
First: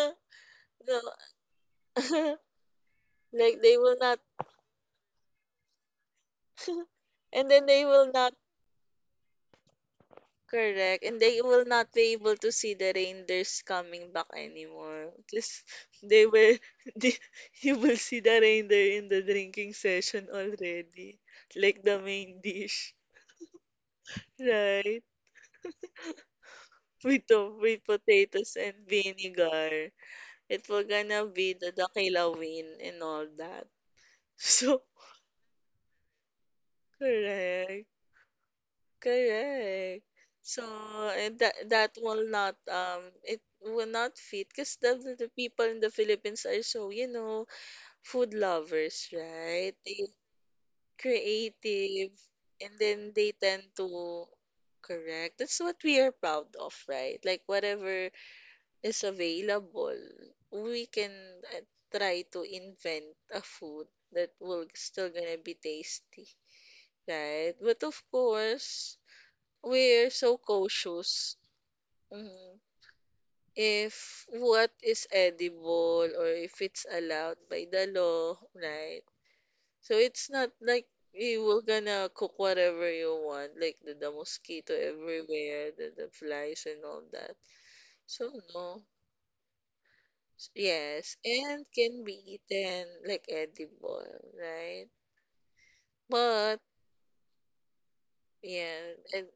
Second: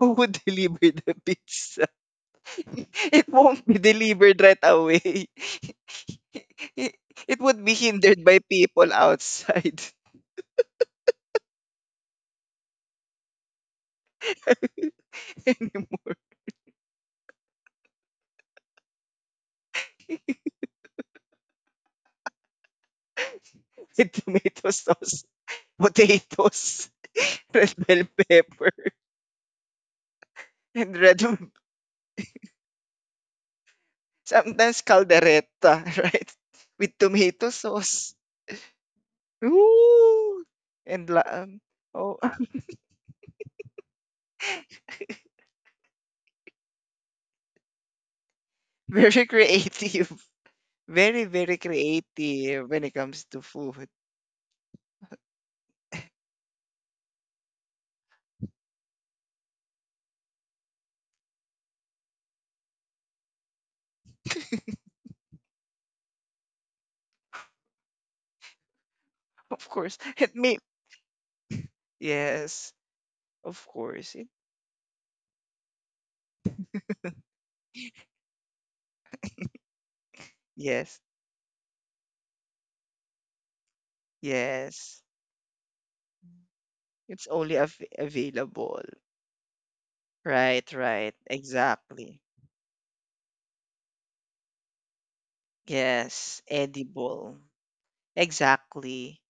Speaker 1: Who would deliver
Speaker 2: No.
Speaker 1: the pizza? It
Speaker 2: Like
Speaker 1: won't be
Speaker 2: they will not,
Speaker 1: delivered right away. It it
Speaker 2: and
Speaker 1: would
Speaker 2: then
Speaker 1: be
Speaker 2: they will
Speaker 1: hindered
Speaker 2: not,
Speaker 1: by people outside
Speaker 2: correct, and they will not be able to see the reindeers coming back anymore. Just
Speaker 1: anymore.
Speaker 2: they were they, you will see the reindeer in the drinking session already. Like the main dish.
Speaker 1: With tomato
Speaker 2: Right?
Speaker 1: sauce, potatoes,
Speaker 2: With the
Speaker 1: red
Speaker 2: with
Speaker 1: bell
Speaker 2: potatoes
Speaker 1: pepper,
Speaker 2: and vinegar. It will
Speaker 1: and red,
Speaker 2: gonna be the dakilawin and all that.
Speaker 1: sometimes
Speaker 2: So
Speaker 1: caldereta, right? With tomato
Speaker 2: correct.
Speaker 1: sauce.
Speaker 2: Correct.
Speaker 1: Ooh!
Speaker 2: So
Speaker 1: And
Speaker 2: that that
Speaker 1: oh,
Speaker 2: will not, it will not fit because the people in the Philippines are so, food lovers,
Speaker 1: very
Speaker 2: right? They
Speaker 1: creative. Very, very
Speaker 2: creative, and
Speaker 1: creative when it
Speaker 2: then they
Speaker 1: comes to
Speaker 2: tend
Speaker 1: food.
Speaker 2: to, correct, that's what we are proud of, right? Like whatever is available, we can, uh, try to invent a food that will still gonna be tasty, right? But of course,
Speaker 1: Of course,
Speaker 2: we're so
Speaker 1: it may.
Speaker 2: cautious. Mhm.
Speaker 1: Yes, of
Speaker 2: If
Speaker 1: course. It,
Speaker 2: what is edible or if it's allowed by the law, right? So it's not like
Speaker 1: yes,
Speaker 2: you were gonna cook whatever you want, like the mosquito
Speaker 1: yes.
Speaker 2: everywhere, the flies and all
Speaker 1: It's
Speaker 2: that.
Speaker 1: only av
Speaker 2: So no.
Speaker 1: available. Right,
Speaker 2: Yes,
Speaker 1: right.
Speaker 2: and can be
Speaker 1: Exactly.
Speaker 2: eaten, like edible, right?
Speaker 1: Yes,
Speaker 2: But
Speaker 1: edible.
Speaker 2: yeah, and
Speaker 1: Exactly.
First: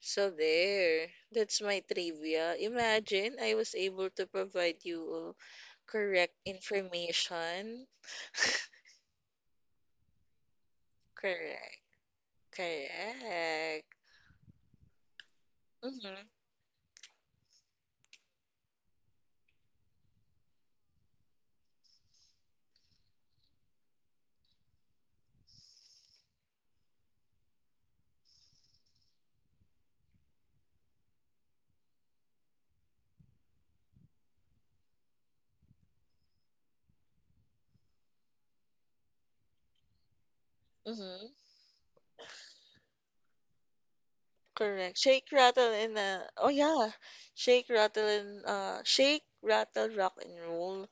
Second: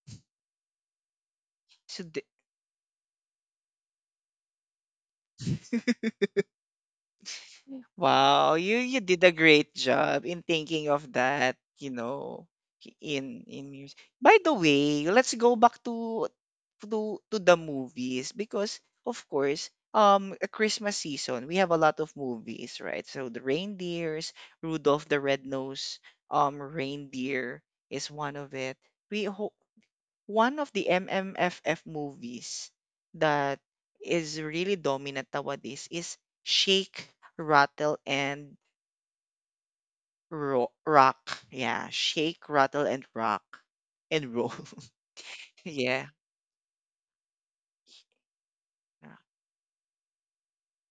Speaker 2: so there, that's my
Speaker 1: So, the.
Speaker 2: trivia. Imagine I was able to provide you, correct information.
Speaker 1: Wow, you did a great job in thinking of that,
Speaker 2: Correct.
Speaker 1: you know, in
Speaker 2: Correct.
Speaker 1: music. By the way, let's go back
Speaker 2: Mm-hmm.
Speaker 1: to the movies because of course, a Christmas season, we have a lot of movies, right? So the reindeers, Rudolph the Red-Nosed Reindeer is one of it. We ho- one of the MMFF movies that is really dominant nowadays is Shake, Rattle, and
Speaker 2: Mm-hmm.
Speaker 1: Rock. Yeah, Shake, Rattle, and Rock and Roll.
Speaker 2: Correct. Shake, rattle, and,
Speaker 1: yeah.
Speaker 2: oh yeah, shake, rattle, and, shake, rattle, rock, and roll.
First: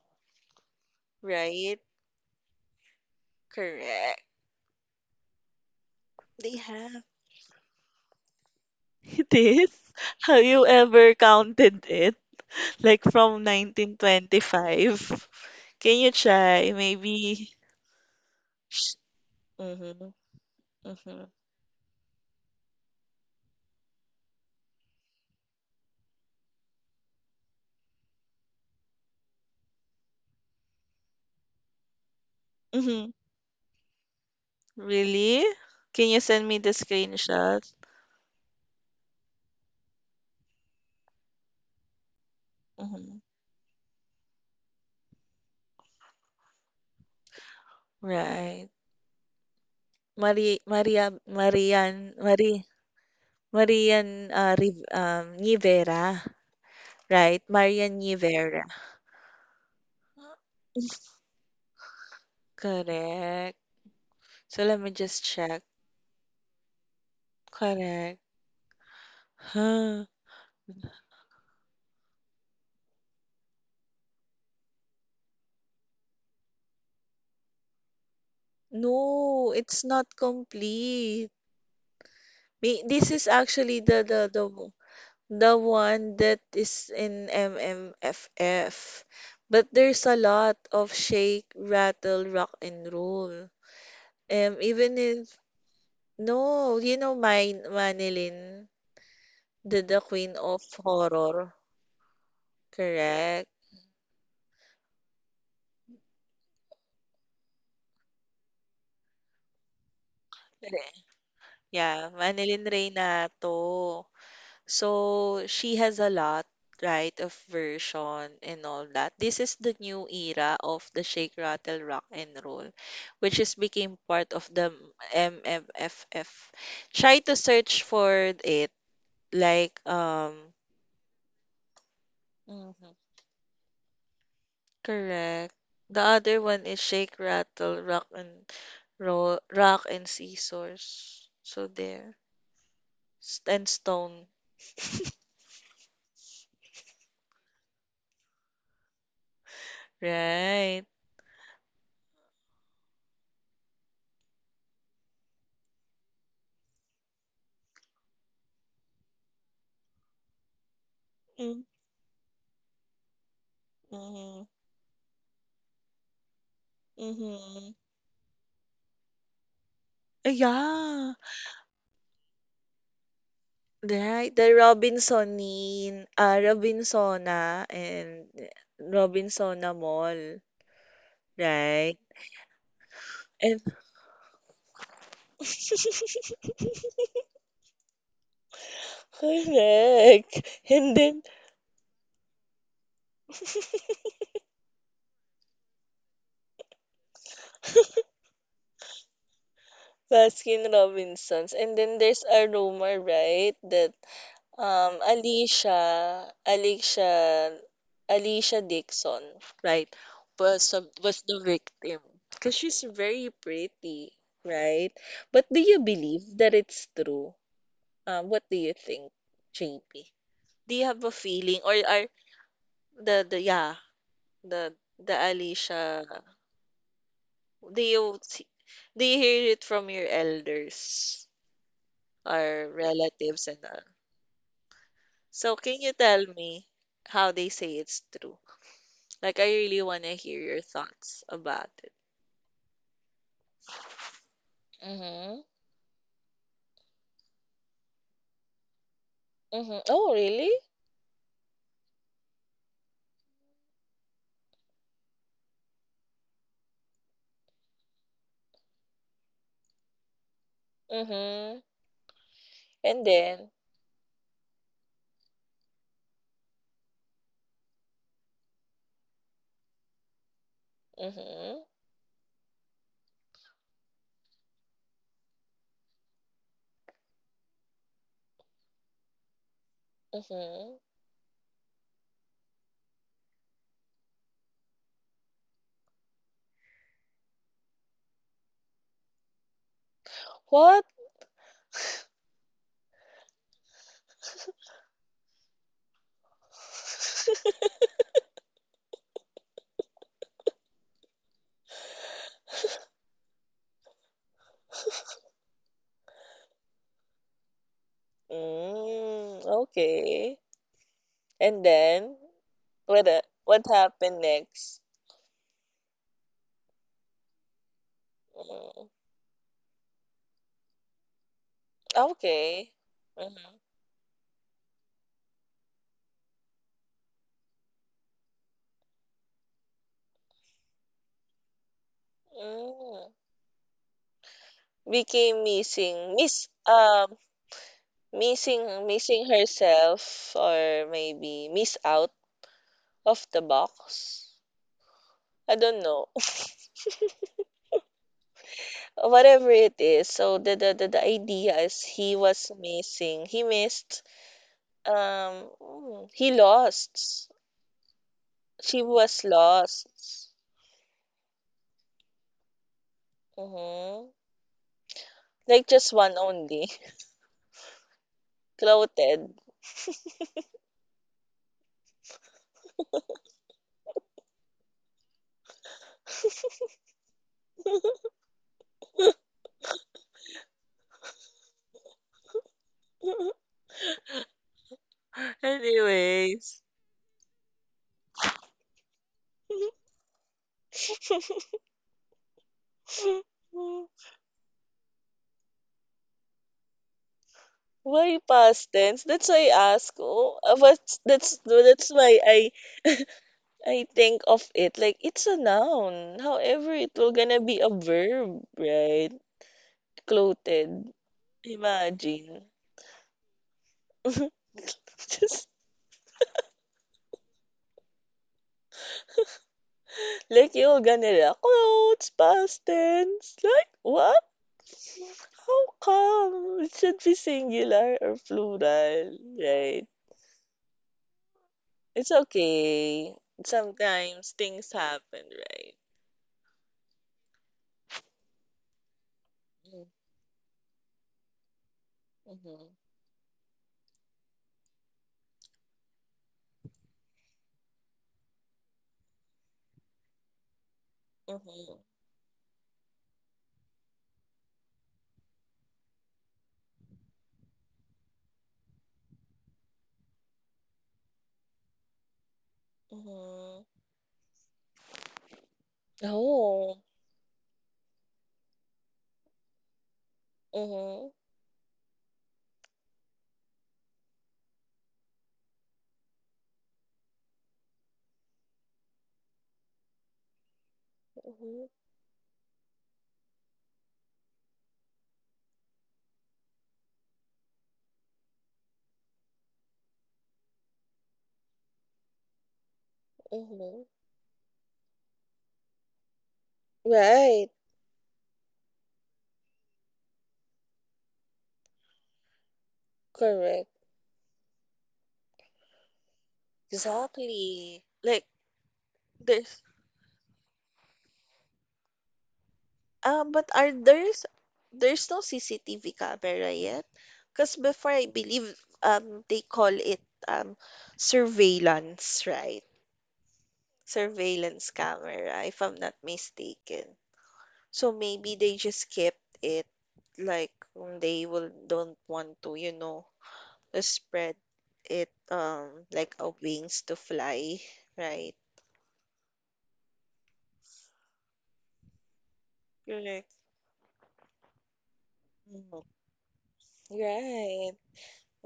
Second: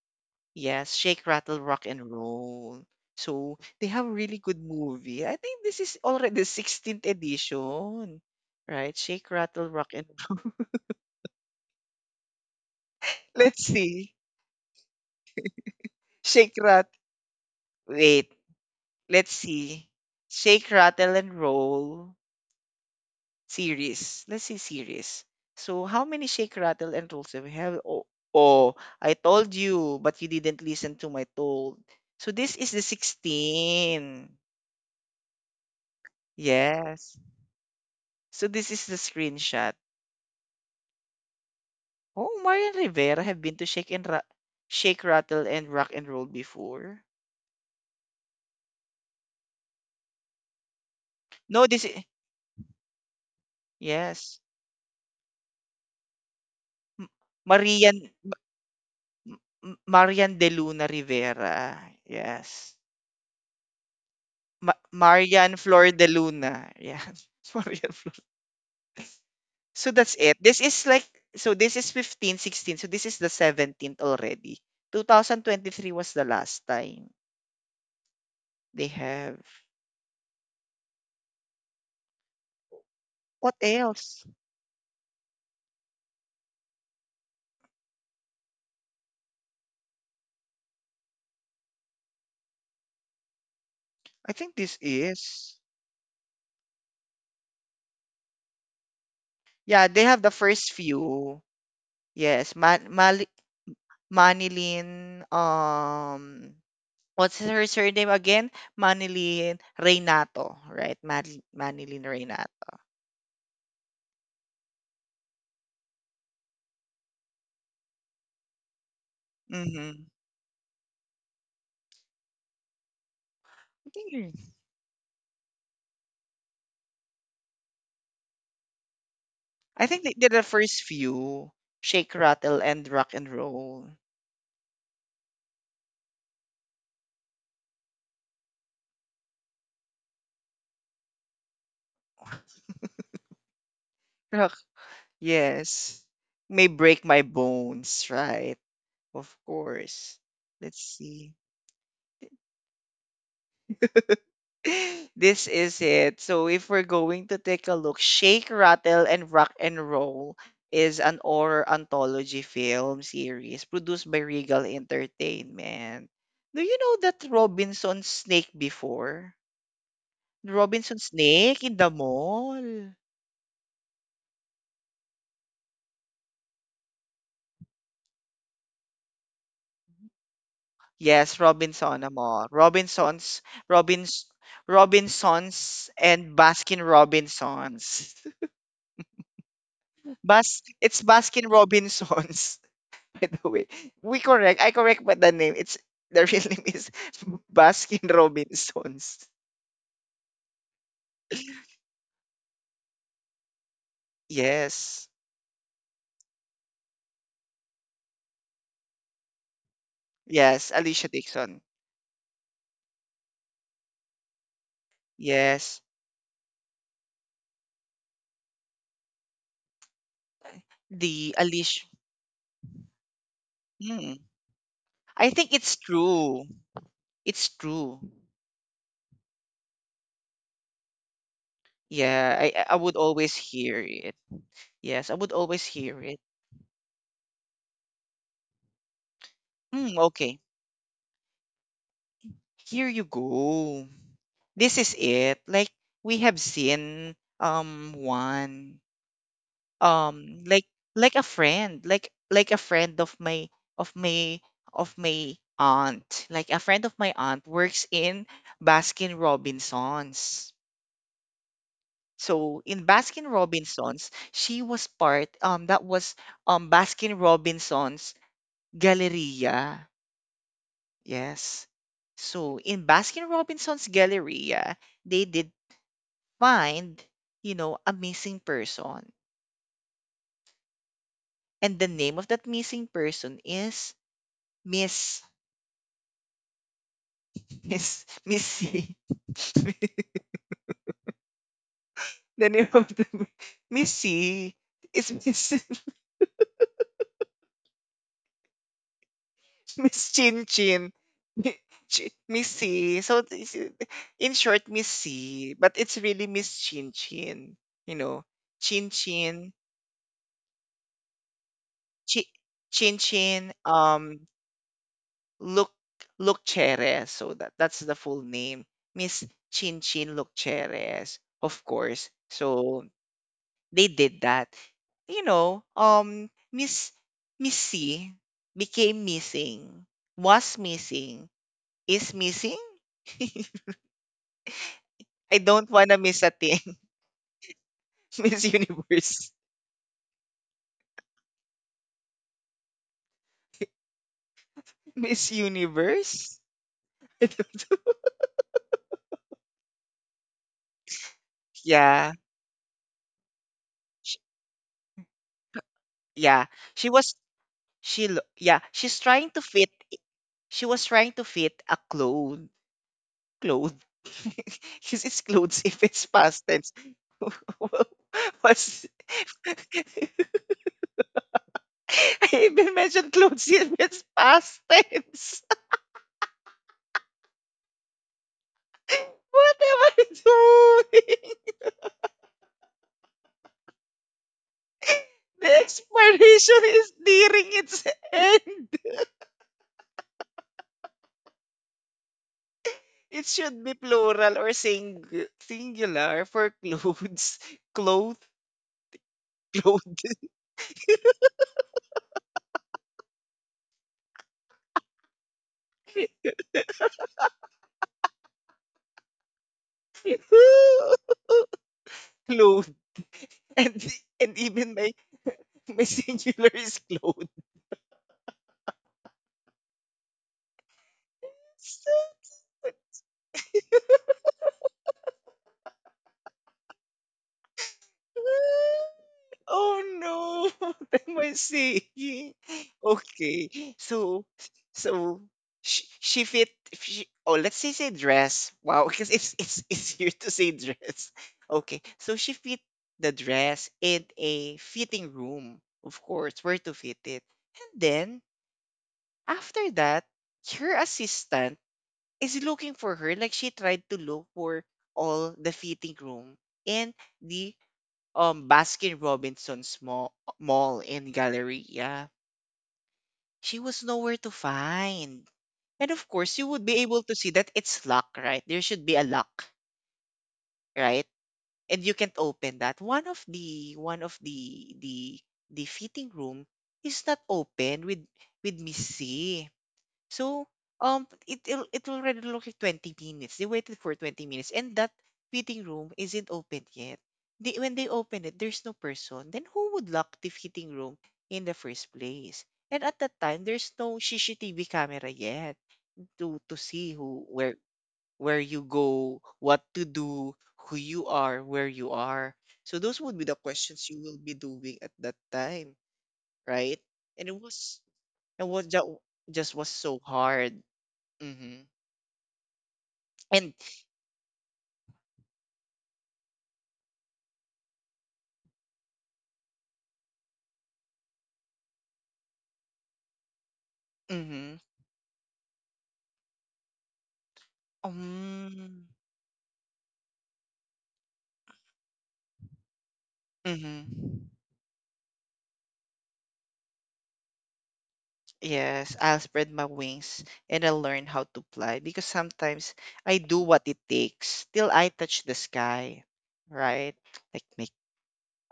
Speaker 1: Yes, Shake, Rattle,
Speaker 2: Right?
Speaker 1: Rock, and Roll. So they have
Speaker 2: Correct.
Speaker 1: really good movie. I think this is already the
Speaker 2: They have.
Speaker 1: 16th edition, right? Shake,
Speaker 2: It
Speaker 1: Rattle,
Speaker 2: is.
Speaker 1: Rock, and.
Speaker 2: Have you ever counted it? Like from
Speaker 1: Let's see.
Speaker 2: 1925? Can you
Speaker 1: Shake,
Speaker 2: try?
Speaker 1: Rattle.
Speaker 2: Maybe.
Speaker 1: Wait, let's see.
Speaker 2: Mhm,
Speaker 1: Shake, Rattle, and
Speaker 2: mhm,
Speaker 1: Roll series. Let's see series. So how many Shake, Rattle, and Rolls do we have? Oh, oh, I told you, but you didn't listen to my told. So this is the
Speaker 2: mhm.
Speaker 1: 16.
Speaker 2: Really? Can you send me the
Speaker 1: Yes.
Speaker 2: screenshot?
Speaker 1: So this is the screenshot. Oh, Marian Rivera
Speaker 2: Mhm.
Speaker 1: have been to Shake, Rattle, and Rock and Roll before.
Speaker 2: Right. Mari Maria
Speaker 1: No, this
Speaker 2: Marian
Speaker 1: is...
Speaker 2: Mari Marian
Speaker 1: Yes.
Speaker 2: Riv- Rivera,
Speaker 1: M-
Speaker 2: right?
Speaker 1: Marian
Speaker 2: Marian Rivera.
Speaker 1: Marian de Luna Rivera. Yes.
Speaker 2: Correct. So
Speaker 1: Ma
Speaker 2: let me just
Speaker 1: Marian
Speaker 2: check.
Speaker 1: Flor de Luna. Yeah. Marian Flor.
Speaker 2: Correct.
Speaker 1: So
Speaker 2: Huh.
Speaker 1: that's it. This is like so this is 15, 16. So this is the 17th already. 2023 was the last time they have.
Speaker 2: No, it's not complete. This is
Speaker 1: What
Speaker 2: actually the the
Speaker 1: else?
Speaker 2: the the one that is in MMFF. But there's a lot of shake, rattle, rock and roll.
Speaker 1: I think
Speaker 2: Um,
Speaker 1: this
Speaker 2: even if
Speaker 1: is.
Speaker 2: no, you know my Manilyn, the
Speaker 1: Yeah,
Speaker 2: the
Speaker 1: they have the
Speaker 2: queen of
Speaker 1: first few.
Speaker 2: horror,
Speaker 1: Yes,
Speaker 2: correct?
Speaker 1: Manilyn what's her surname again? Manilyn Reynato,
Speaker 2: Correct.
Speaker 1: right? Manilyn
Speaker 2: Yeah, Manilyn
Speaker 1: Reynato.
Speaker 2: Reynato. So she has a lot, right, of version and all that. This is the
Speaker 1: Mhm.
Speaker 2: new era of the Shake Rattle Rock and Roll, which is became part of the MMFF. Try to search for it, like
Speaker 1: I think they did the first few. Shake, rattle, and
Speaker 2: mhm,
Speaker 1: rock and roll.
Speaker 2: correct. The other one is Shake Rattle Rock and Roll, Rock and Scissors. So there, and Stone,
Speaker 1: Rock, yes. May break my bones, right? Of course. Let's
Speaker 2: right?
Speaker 1: see. this is it. So if we're going to take a look, Shake, Rattle, and Rock and Roll is an
Speaker 2: Mm-hmm.
Speaker 1: horror anthology film series produced by Regal Entertainment. Do you know that
Speaker 2: Mm-hmm.
Speaker 1: Robinson Snake before? Robinsons
Speaker 2: Yeah.
Speaker 1: Snake in the mall.
Speaker 2: Right, the Robinsonin, ah, Robinsona and Robinsona Mall,
Speaker 1: Yes,
Speaker 2: right?
Speaker 1: Robinsona Mall.
Speaker 2: And
Speaker 1: Robins, Robinsons, and Baskin Robinsons.
Speaker 2: correct.
Speaker 1: It's
Speaker 2: And then
Speaker 1: Baskin Robinsons. By the way, we correct. I correct, but the name it's the real name is Baskin Robinsons.
Speaker 2: Baskin Robinsons. And then there's a rumor, right, that
Speaker 1: Yes,
Speaker 2: um Alicia, Alicia, Alicia Dixon, right,
Speaker 1: yes,
Speaker 2: was a,
Speaker 1: Alicia
Speaker 2: was the
Speaker 1: Dixon.
Speaker 2: victim because she's very pretty, right? But do
Speaker 1: Yes,
Speaker 2: you believe that it's true? What do you think, JP? Do you have a
Speaker 1: the
Speaker 2: feeling or
Speaker 1: Alicia.
Speaker 2: are the yeah
Speaker 1: Hmm.
Speaker 2: the the
Speaker 1: I think it's
Speaker 2: Alicia?
Speaker 1: true. It's
Speaker 2: Do
Speaker 1: true.
Speaker 2: you see- do you hear it from your elders?
Speaker 1: Yeah, I
Speaker 2: Our
Speaker 1: would always
Speaker 2: relatives and
Speaker 1: hear
Speaker 2: all.
Speaker 1: it. Yes, I would always
Speaker 2: So can you
Speaker 1: hear it.
Speaker 2: tell me how they say it's true? Like I really
Speaker 1: Hmm,
Speaker 2: want to
Speaker 1: okay.
Speaker 2: hear your thoughts about it.
Speaker 1: Here you go. This is it.
Speaker 2: Mm-hmm.
Speaker 1: Like we have seen one
Speaker 2: Mm-hmm. Oh, really?
Speaker 1: like like a friend of my of my of my aunt. Like a friend of my aunt works in Baskin Robinsons.
Speaker 2: Mm-hmm.
Speaker 1: So in
Speaker 2: And
Speaker 1: Baskin
Speaker 2: then,
Speaker 1: Robinsons, she was part that was Baskin Robinsons Galleria. Yes.
Speaker 2: mm-hmm.
Speaker 1: So in Baskin-Robinson's Galleria, they did find, you know, a missing person.
Speaker 2: Mm-hmm.
Speaker 1: And the name of that missing person is Miss Miss Missy.
Speaker 2: What?
Speaker 1: the name of the Missy is Miss Miss Chin Chin. Mi- Miss C. So this is- in short, Miss C. But it's really Miss Chin Chin. You know, Chin Chin.
Speaker 2: Mm, okay. And then,
Speaker 1: Chi- Chin
Speaker 2: what?
Speaker 1: Chin,
Speaker 2: What happened next?
Speaker 1: Luc Luccheres. So that that's the full name.
Speaker 2: Mm,
Speaker 1: Miss Chin Chinchin Luccheres, of course.
Speaker 2: okay.
Speaker 1: So
Speaker 2: Mm-hmm.
Speaker 1: they did that. You know, Miss Miss C became missing, was missing, is missing.
Speaker 2: Mm.
Speaker 1: I
Speaker 2: Became
Speaker 1: don't wanna
Speaker 2: missing.
Speaker 1: miss a
Speaker 2: Miss.
Speaker 1: thing. Miss
Speaker 2: Missing
Speaker 1: Universe.
Speaker 2: missing herself or maybe miss out of the box.
Speaker 1: Miss
Speaker 2: I don't know.
Speaker 1: Universe? I don't-
Speaker 2: Whatever it is. So the idea is
Speaker 1: yeah.
Speaker 2: he was missing. He missed
Speaker 1: sh-
Speaker 2: he
Speaker 1: Yeah. She was
Speaker 2: lost.
Speaker 1: yeah,
Speaker 2: She was lost.
Speaker 1: she was trying to fit a clone clothes.
Speaker 2: Mm-hmm.
Speaker 1: She's it's clothes
Speaker 2: Like
Speaker 1: if
Speaker 2: just
Speaker 1: it's
Speaker 2: one
Speaker 1: past tense.
Speaker 2: only.
Speaker 1: What's.
Speaker 2: Clothed.
Speaker 1: I even mentioned clothes if it's past tense. What am I doing? The expiration
Speaker 2: Anyways.
Speaker 1: is nearing its end. It should be plural or singular for clothes. Cloth,
Speaker 2: Why past tense? That's why I ask.
Speaker 1: clothed.
Speaker 2: Oh, what's that's my I think of it like it's a noun. However, it will gonna be a verb, right? Clothed. Imagine.
Speaker 1: Clothed. And, and even my
Speaker 2: Just
Speaker 1: my singular is clothes.
Speaker 2: like you're gonna like, clothes, past tense. Like what? How come? It should be singular or plural, right?
Speaker 1: Oh no, what am I
Speaker 2: It's
Speaker 1: saying?
Speaker 2: okay.
Speaker 1: Okay, so
Speaker 2: Sometimes things
Speaker 1: so
Speaker 2: happen, right?
Speaker 1: she fit she, oh let's say dress. Wow, because it's easier to say dress. Okay, so she fit
Speaker 2: Mm-hmm.
Speaker 1: the dress in a fitting room, of course, where to fit it. And then after that, her assistant
Speaker 2: Mm-hmm.
Speaker 1: is looking for her like she tried to look for all the fitting room and the Baskin Robinson's mall, mall in Galleria, she
Speaker 2: Mm-hmm.
Speaker 1: was nowhere to find. And of course, you would be
Speaker 2: Oh.
Speaker 1: able to see that it's locked, right? There should be a lock, right?
Speaker 2: Mm-hmm.
Speaker 1: And you can't open that. One of the fitting room is not open with Miss C. So,
Speaker 2: Mm-hmm.
Speaker 1: it will already look like 20 minutes. They waited for 20 minutes, and that fitting room isn't open yet. They, when they open it, there's no person. Then who would lock the fitting room in the first place? And at that time, there's
Speaker 2: Mm-hmm.
Speaker 1: no CCTV camera yet to see who
Speaker 2: Right.
Speaker 1: where you go, what to do, who you are, where you are. So those would be the
Speaker 2: Correct.
Speaker 1: questions you will be doing at that time, right? And
Speaker 2: Exactly. Like
Speaker 1: it was just was
Speaker 2: there's
Speaker 1: so hard. Mm-hmm.
Speaker 2: but
Speaker 1: And
Speaker 2: are there's no CCTV camera yet? Because before I believe they call it um surveillance, right?
Speaker 1: mhm.
Speaker 2: Surveillance camera, if I'm not mistaken. So maybe they
Speaker 1: Um,
Speaker 2: just kept it like they will don't want to, you know,
Speaker 1: mhm.
Speaker 2: spread it like a wings to fly, right?
Speaker 1: Yes, I'll spread my wings and I'll learn how to fly because sometimes I
Speaker 2: Correct.
Speaker 1: do what it takes till I touch the
Speaker 2: Mhm.
Speaker 1: sky, right? Like make
Speaker 2: Right.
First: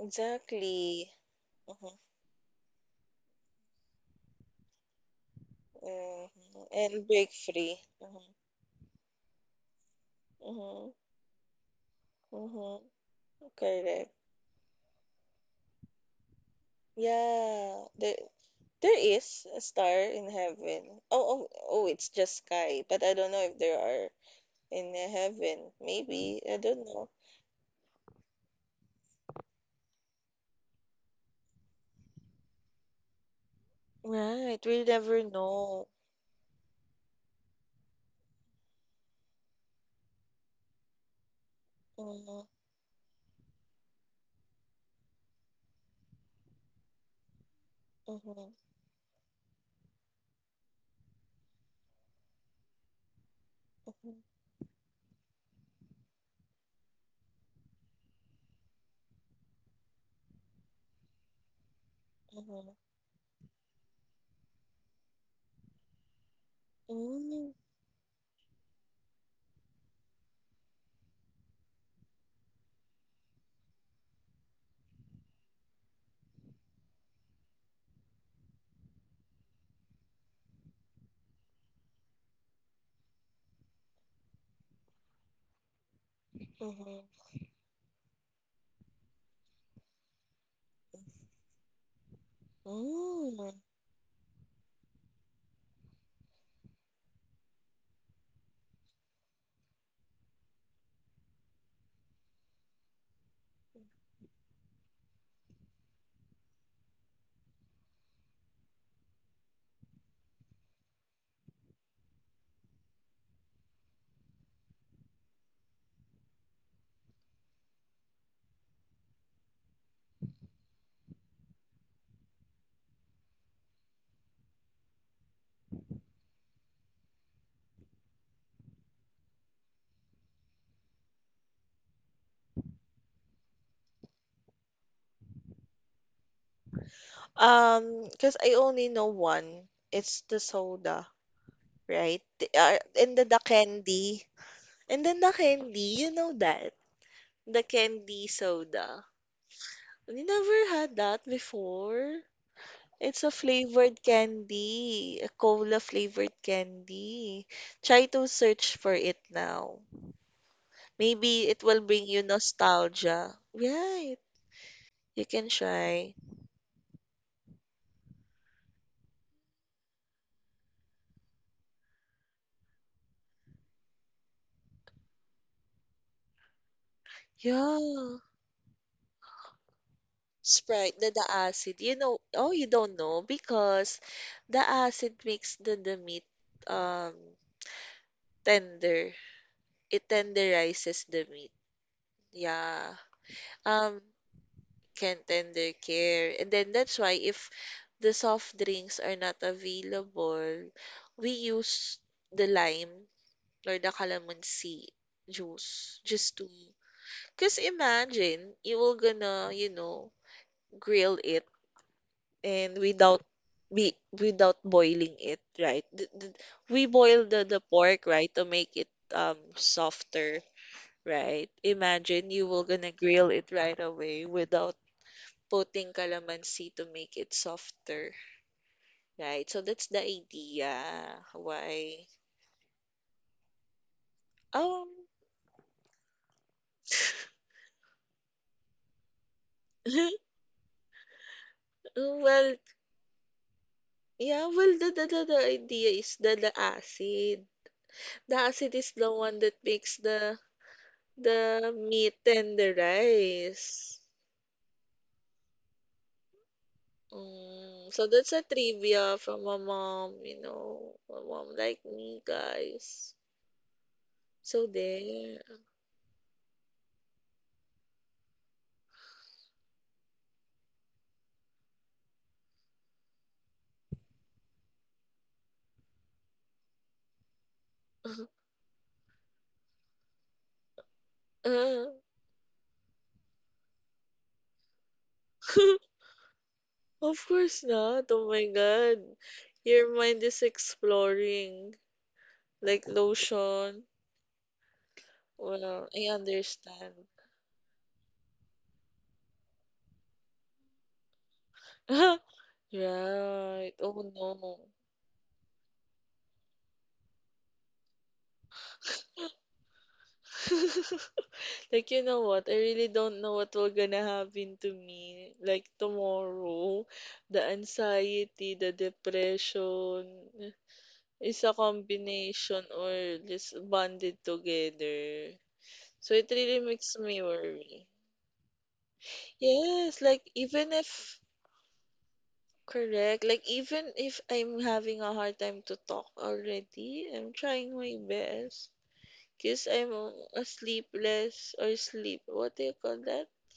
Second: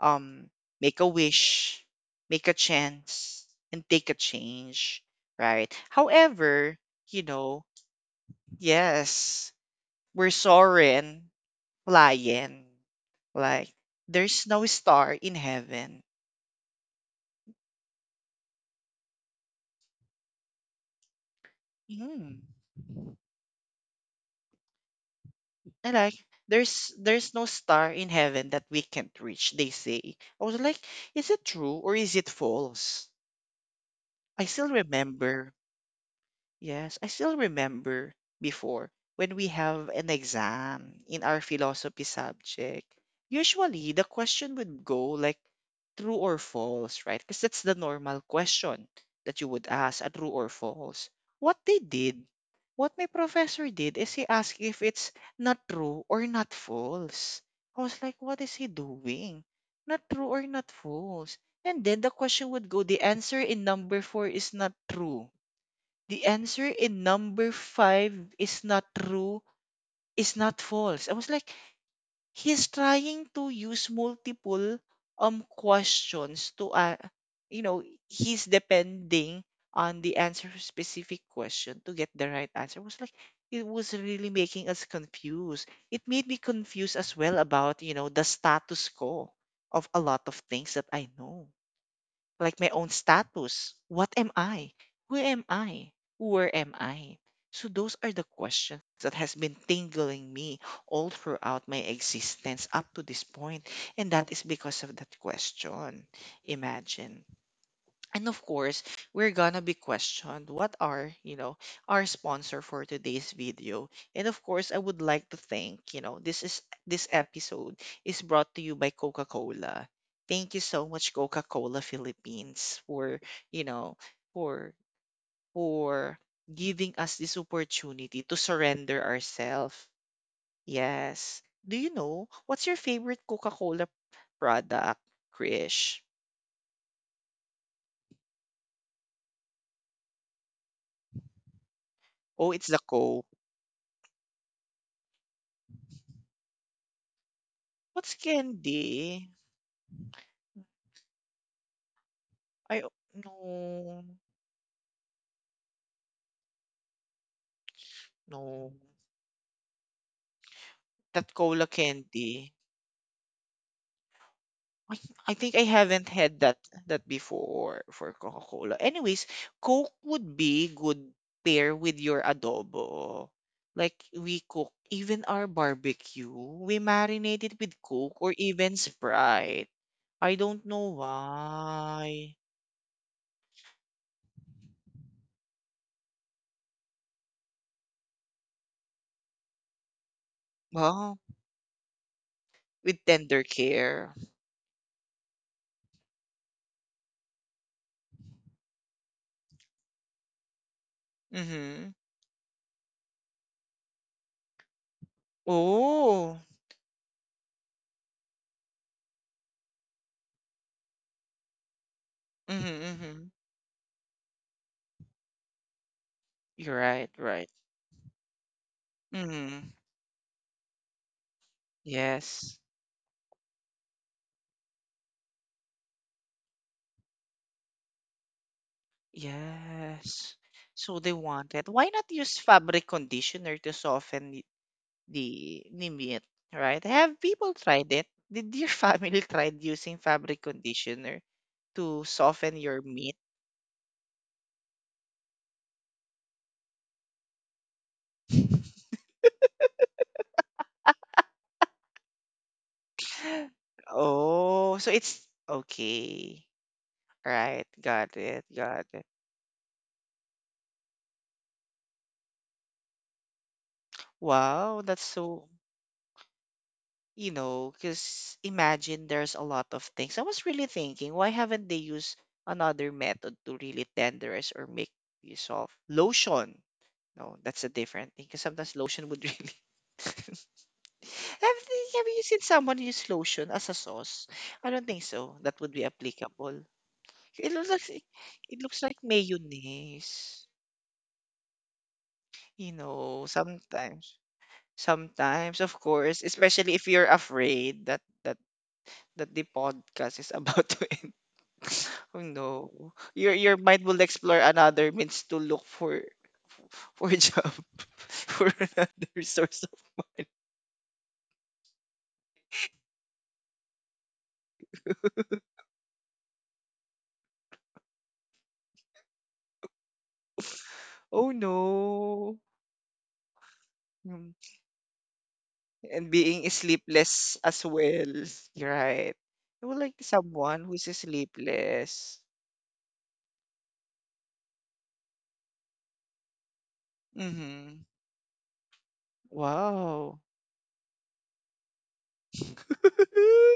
Speaker 1: um make a wish,
Speaker 2: Mhm,
Speaker 1: make a chance, and take a change, right?
Speaker 2: mhm.
Speaker 1: However,
Speaker 2: And
Speaker 1: you
Speaker 2: break
Speaker 1: know,
Speaker 2: free. Mhm,
Speaker 1: yes, we're
Speaker 2: mhm,
Speaker 1: soaring, flying,
Speaker 2: mhm.
Speaker 1: like
Speaker 2: Correct.
Speaker 1: there's no star in heaven.
Speaker 2: Yeah, there is a star in heaven. Oh, oh, oh, it's
Speaker 1: Mm-hmm.
Speaker 2: just sky, but I don't know if there are in heaven.
Speaker 1: I like
Speaker 2: Maybe, I don't
Speaker 1: there's
Speaker 2: know.
Speaker 1: there's no star in heaven that we can't reach, they say. I was like, is it true or is it false? I
Speaker 2: Right,
Speaker 1: still
Speaker 2: we'll never
Speaker 1: remember.
Speaker 2: know.
Speaker 1: Yes, I still remember before when we have an exam in our philosophy
Speaker 2: Mhm,
Speaker 1: subject. Usually, the question would go like true or false, right? Because that's the normal
Speaker 2: mhm,
Speaker 1: question that you would ask a true or false. What they did, what my professor did, is
Speaker 2: mhm,
Speaker 1: he asked if it's not true or not false. I was like, what is he doing? Not true or not false. And then the question
Speaker 2: mhm.
Speaker 1: would go, the answer in number four is not true, the answer in
Speaker 2: Mm,
Speaker 1: number five is not true, is not false. I was like, he's trying to use multiple questions to you know, he's depending on the answer of specific question to get the right answer. I was like, it was really making us confused. It made me confused
Speaker 2: mhm,
Speaker 1: as well about, you know, the status quo of a lot of things that I know, like my own
Speaker 2: mm.
Speaker 1: status. What am I? Who am I? Where am I? So those are the questions that has been tingling me all throughout my existence up to this point, and that is because of that question. Imagine. And of course, we're gonna be questioned what are, you know, our sponsor for today's video. And of course, I would like to thank, you know, this episode is brought to you by Coca-Cola. Thank you so much, Coca-Cola Philippines, for, you know, for for giving us this opportunity to surrender ourselves. Yes. Do you know what's your favorite Coca-Cola product, Krish?
Speaker 2: Because I only know one. It's the soda. Right?
Speaker 1: Oh, it's the
Speaker 2: And
Speaker 1: Coke.
Speaker 2: then the candy. And then the candy, you know that. The
Speaker 1: What's
Speaker 2: candy soda.
Speaker 1: candy?
Speaker 2: We never had that before.
Speaker 1: I o
Speaker 2: It's a flavored
Speaker 1: no,
Speaker 2: candy, a cola flavored candy. Try to
Speaker 1: no.
Speaker 2: search for it now.
Speaker 1: That
Speaker 2: Maybe it
Speaker 1: cola
Speaker 2: will bring you
Speaker 1: candy.
Speaker 2: nostalgia. Right.
Speaker 1: I
Speaker 2: You
Speaker 1: I
Speaker 2: can
Speaker 1: think I haven't
Speaker 2: try.
Speaker 1: had that before for Coca-Cola. Anyways, Coke would be good pair with your adobo. Like we cook even our barbecue, we marinate it with Coke
Speaker 2: Yeah.
Speaker 1: or even Sprite. I don't know
Speaker 2: Sprite, the acid. You know,
Speaker 1: why.
Speaker 2: oh, you don't know because the acid makes the meat um Tender. It tenderizes
Speaker 1: Well,
Speaker 2: the meat. Yeah.
Speaker 1: with tender
Speaker 2: Um,
Speaker 1: care.
Speaker 2: can tender care. And then that's why if the soft drinks are not available, we
Speaker 1: Mm-hmm.
Speaker 2: use the lime or the calamansi juice just
Speaker 1: Oh.
Speaker 2: to because imagine you will gonna, you know, grill it
Speaker 1: Mm-hmm,
Speaker 2: and without
Speaker 1: mm-hmm.
Speaker 2: be without boiling it, right?
Speaker 1: You're
Speaker 2: We
Speaker 1: right,
Speaker 2: boil the,
Speaker 1: right.
Speaker 2: the pork, right, to make it
Speaker 1: Mm-hmm.
Speaker 2: softer. Right. Imagine you
Speaker 1: Yes.
Speaker 2: were gonna grill it right away without putting calamansi to make it softer. Right. So that's the
Speaker 1: Yes. So they
Speaker 2: idea
Speaker 1: wanted, why
Speaker 2: why.
Speaker 1: not use fabric conditioner to soften the,
Speaker 2: Um.
Speaker 1: the, the meat, right? Have people tried it? Did your family tried using fabric conditioner to
Speaker 2: Well,
Speaker 1: soften your meat?
Speaker 2: yeah. Well, the idea is the acid. The acid is the one that makes the meat and the rice.
Speaker 1: Oh, so it's okay. Right,
Speaker 2: Mm, so
Speaker 1: got
Speaker 2: that's a
Speaker 1: it, got it.
Speaker 2: trivia from a mom, you know, a mom like me, guys. So
Speaker 1: Wow, that's
Speaker 2: there.
Speaker 1: so, because imagine there's a lot of things. I was really thinking, why haven't they used another method to really tenderize or make use of lotion? No, that's a different thing. Because sometimes lotion would really have,
Speaker 2: Uh,
Speaker 1: they- have you seen someone use lotion as a sauce? I don't think so. That would be applicable.
Speaker 2: of
Speaker 1: It
Speaker 2: course
Speaker 1: looks like,
Speaker 2: not. Oh my
Speaker 1: it looks like
Speaker 2: God. Your mind is
Speaker 1: mayonnaise.
Speaker 2: exploring.
Speaker 1: You
Speaker 2: Like
Speaker 1: know,
Speaker 2: lotion.
Speaker 1: sometimes, sometimes, of
Speaker 2: Well, I
Speaker 1: course, especially if you're
Speaker 2: understand.
Speaker 1: afraid that that the podcast is about to end. Oh no. Your
Speaker 2: Right.
Speaker 1: mind will
Speaker 2: Oh
Speaker 1: explore
Speaker 2: no.
Speaker 1: another means to look for, a job, for another source of money.
Speaker 2: Like, you know what? I really don't know what will gonna happen to me. Like, tomorrow, the anxiety, the depression
Speaker 1: Oh
Speaker 2: is a
Speaker 1: no.
Speaker 2: combination or just bonded
Speaker 1: Mm.
Speaker 2: together.
Speaker 1: And
Speaker 2: So, it
Speaker 1: being
Speaker 2: really makes me
Speaker 1: sleepless as
Speaker 2: worry.
Speaker 1: well. You're right. You would like
Speaker 2: Yes, like
Speaker 1: someone
Speaker 2: even
Speaker 1: who's
Speaker 2: if
Speaker 1: sleepless.
Speaker 2: correct, like even if I'm having a hard time to talk already, I'm trying
Speaker 1: Mm-hmm.
Speaker 2: my best. Cause I'm
Speaker 1: Wow.
Speaker 2: a sleepless or sleep. What do you call that?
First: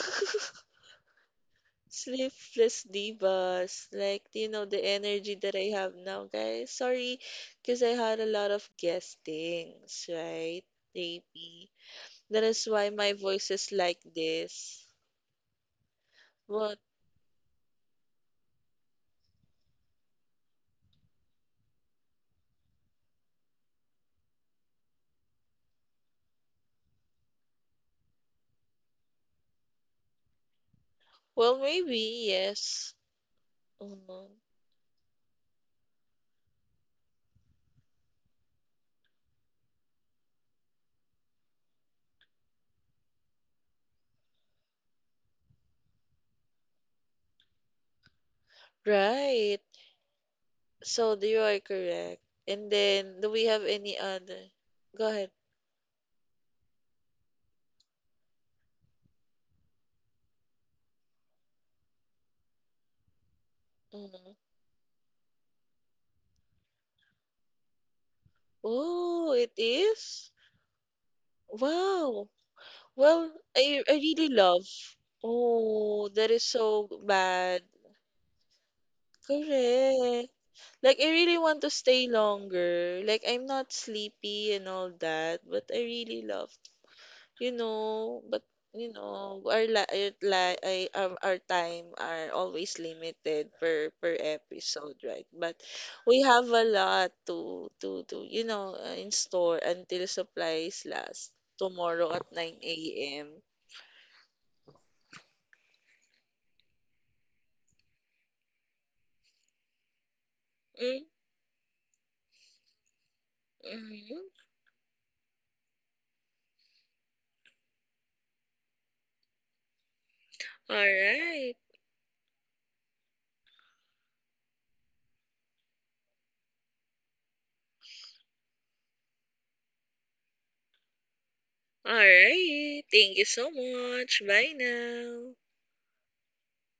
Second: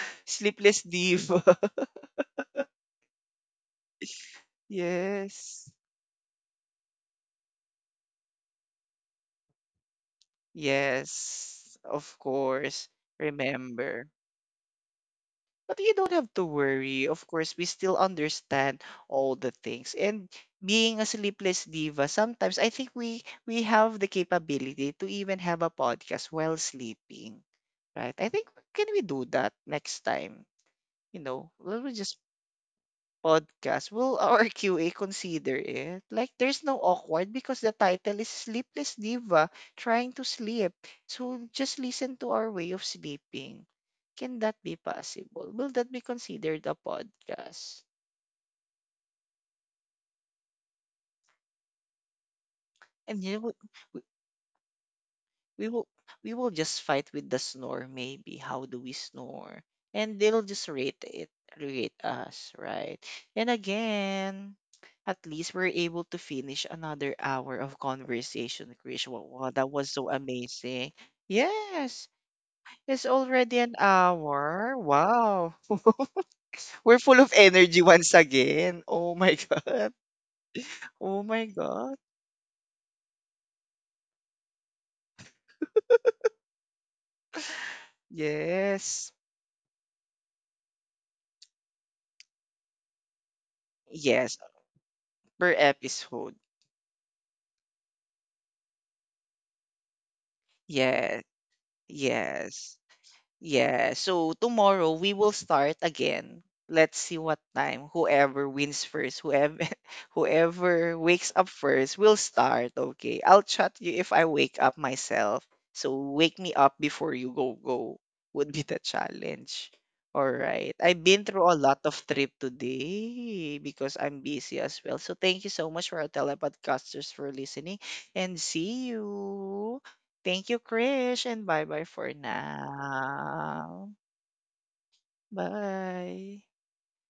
Speaker 1: Sleepless diva.
Speaker 2: Sleepless divas. Like you know the energy that I
Speaker 1: Yes.
Speaker 2: have now, guys. Sorry, cause I had a lot of guestings, right? Maybe
Speaker 1: Yes. Of
Speaker 2: that is why
Speaker 1: course.
Speaker 2: my voice is like
Speaker 1: Remember.
Speaker 2: this.
Speaker 1: But you don't have to
Speaker 2: What?
Speaker 1: worry. Of course, we still understand all the things. And being a sleepless diva, sometimes I think we have the capability to even have a podcast while sleeping, right? I think, can we do that next time? You know,
Speaker 2: Well,
Speaker 1: we'll
Speaker 2: maybe
Speaker 1: just
Speaker 2: yes.
Speaker 1: podcast, will
Speaker 2: Mhm.
Speaker 1: our QA consider it? Like, there's no awkward because the title is Sleepless Diva Trying to Sleep. So just listen to our way of sleeping. Can that be possible? Will that be considered a podcast?
Speaker 2: Right. So you are correct. And
Speaker 1: And
Speaker 2: then, do
Speaker 1: you
Speaker 2: we
Speaker 1: know,
Speaker 2: have any other? Go ahead.
Speaker 1: we will we will just fight with the snore, maybe how do we snore, and they'll just rate us, right? And
Speaker 2: Mhm.
Speaker 1: again, at least we're able to finish another hour of conversation. Krish, wow,
Speaker 2: Oh,
Speaker 1: wow,
Speaker 2: it
Speaker 1: that was so
Speaker 2: is?
Speaker 1: amazing. Yes,
Speaker 2: Wow.
Speaker 1: it's
Speaker 2: Well,
Speaker 1: already an
Speaker 2: I really love.
Speaker 1: hour. Wow,
Speaker 2: Oh, that is so
Speaker 1: we're full of
Speaker 2: bad.
Speaker 1: energy once again. Oh my god.
Speaker 2: Correct. Like I
Speaker 1: Oh
Speaker 2: really
Speaker 1: my
Speaker 2: want to
Speaker 1: god.
Speaker 2: stay longer. Like I'm not sleepy and all that, but I really love you know, but you
Speaker 1: Yes.
Speaker 2: know, our time are always limited per per
Speaker 1: Yes,
Speaker 2: episode, right?
Speaker 1: per
Speaker 2: But we
Speaker 1: episode.
Speaker 2: have a lot to you know in store until supplies
Speaker 1: Yes.
Speaker 2: last tomorrow at
Speaker 1: Yes.
Speaker 2: 9 a.m.
Speaker 1: Yeah, so tomorrow we will start again. Let's see what time. Whoever wins first, whoever whoever wakes up first will start. Okay. I'll chat you if
Speaker 2: Mm-hmm.
Speaker 1: I wake up myself. So wake me up before you go would be the challenge. All right.
Speaker 2: All
Speaker 1: I've been through
Speaker 2: right.
Speaker 1: a lot of trip today because I'm busy as well. So thank you so much for our telepodcasters for listening and see you. Thank you, Krish, and bye-bye
Speaker 2: All
Speaker 1: for
Speaker 2: right. Thank you so
Speaker 1: now.
Speaker 2: much. Bye now.
Speaker 1: Bye.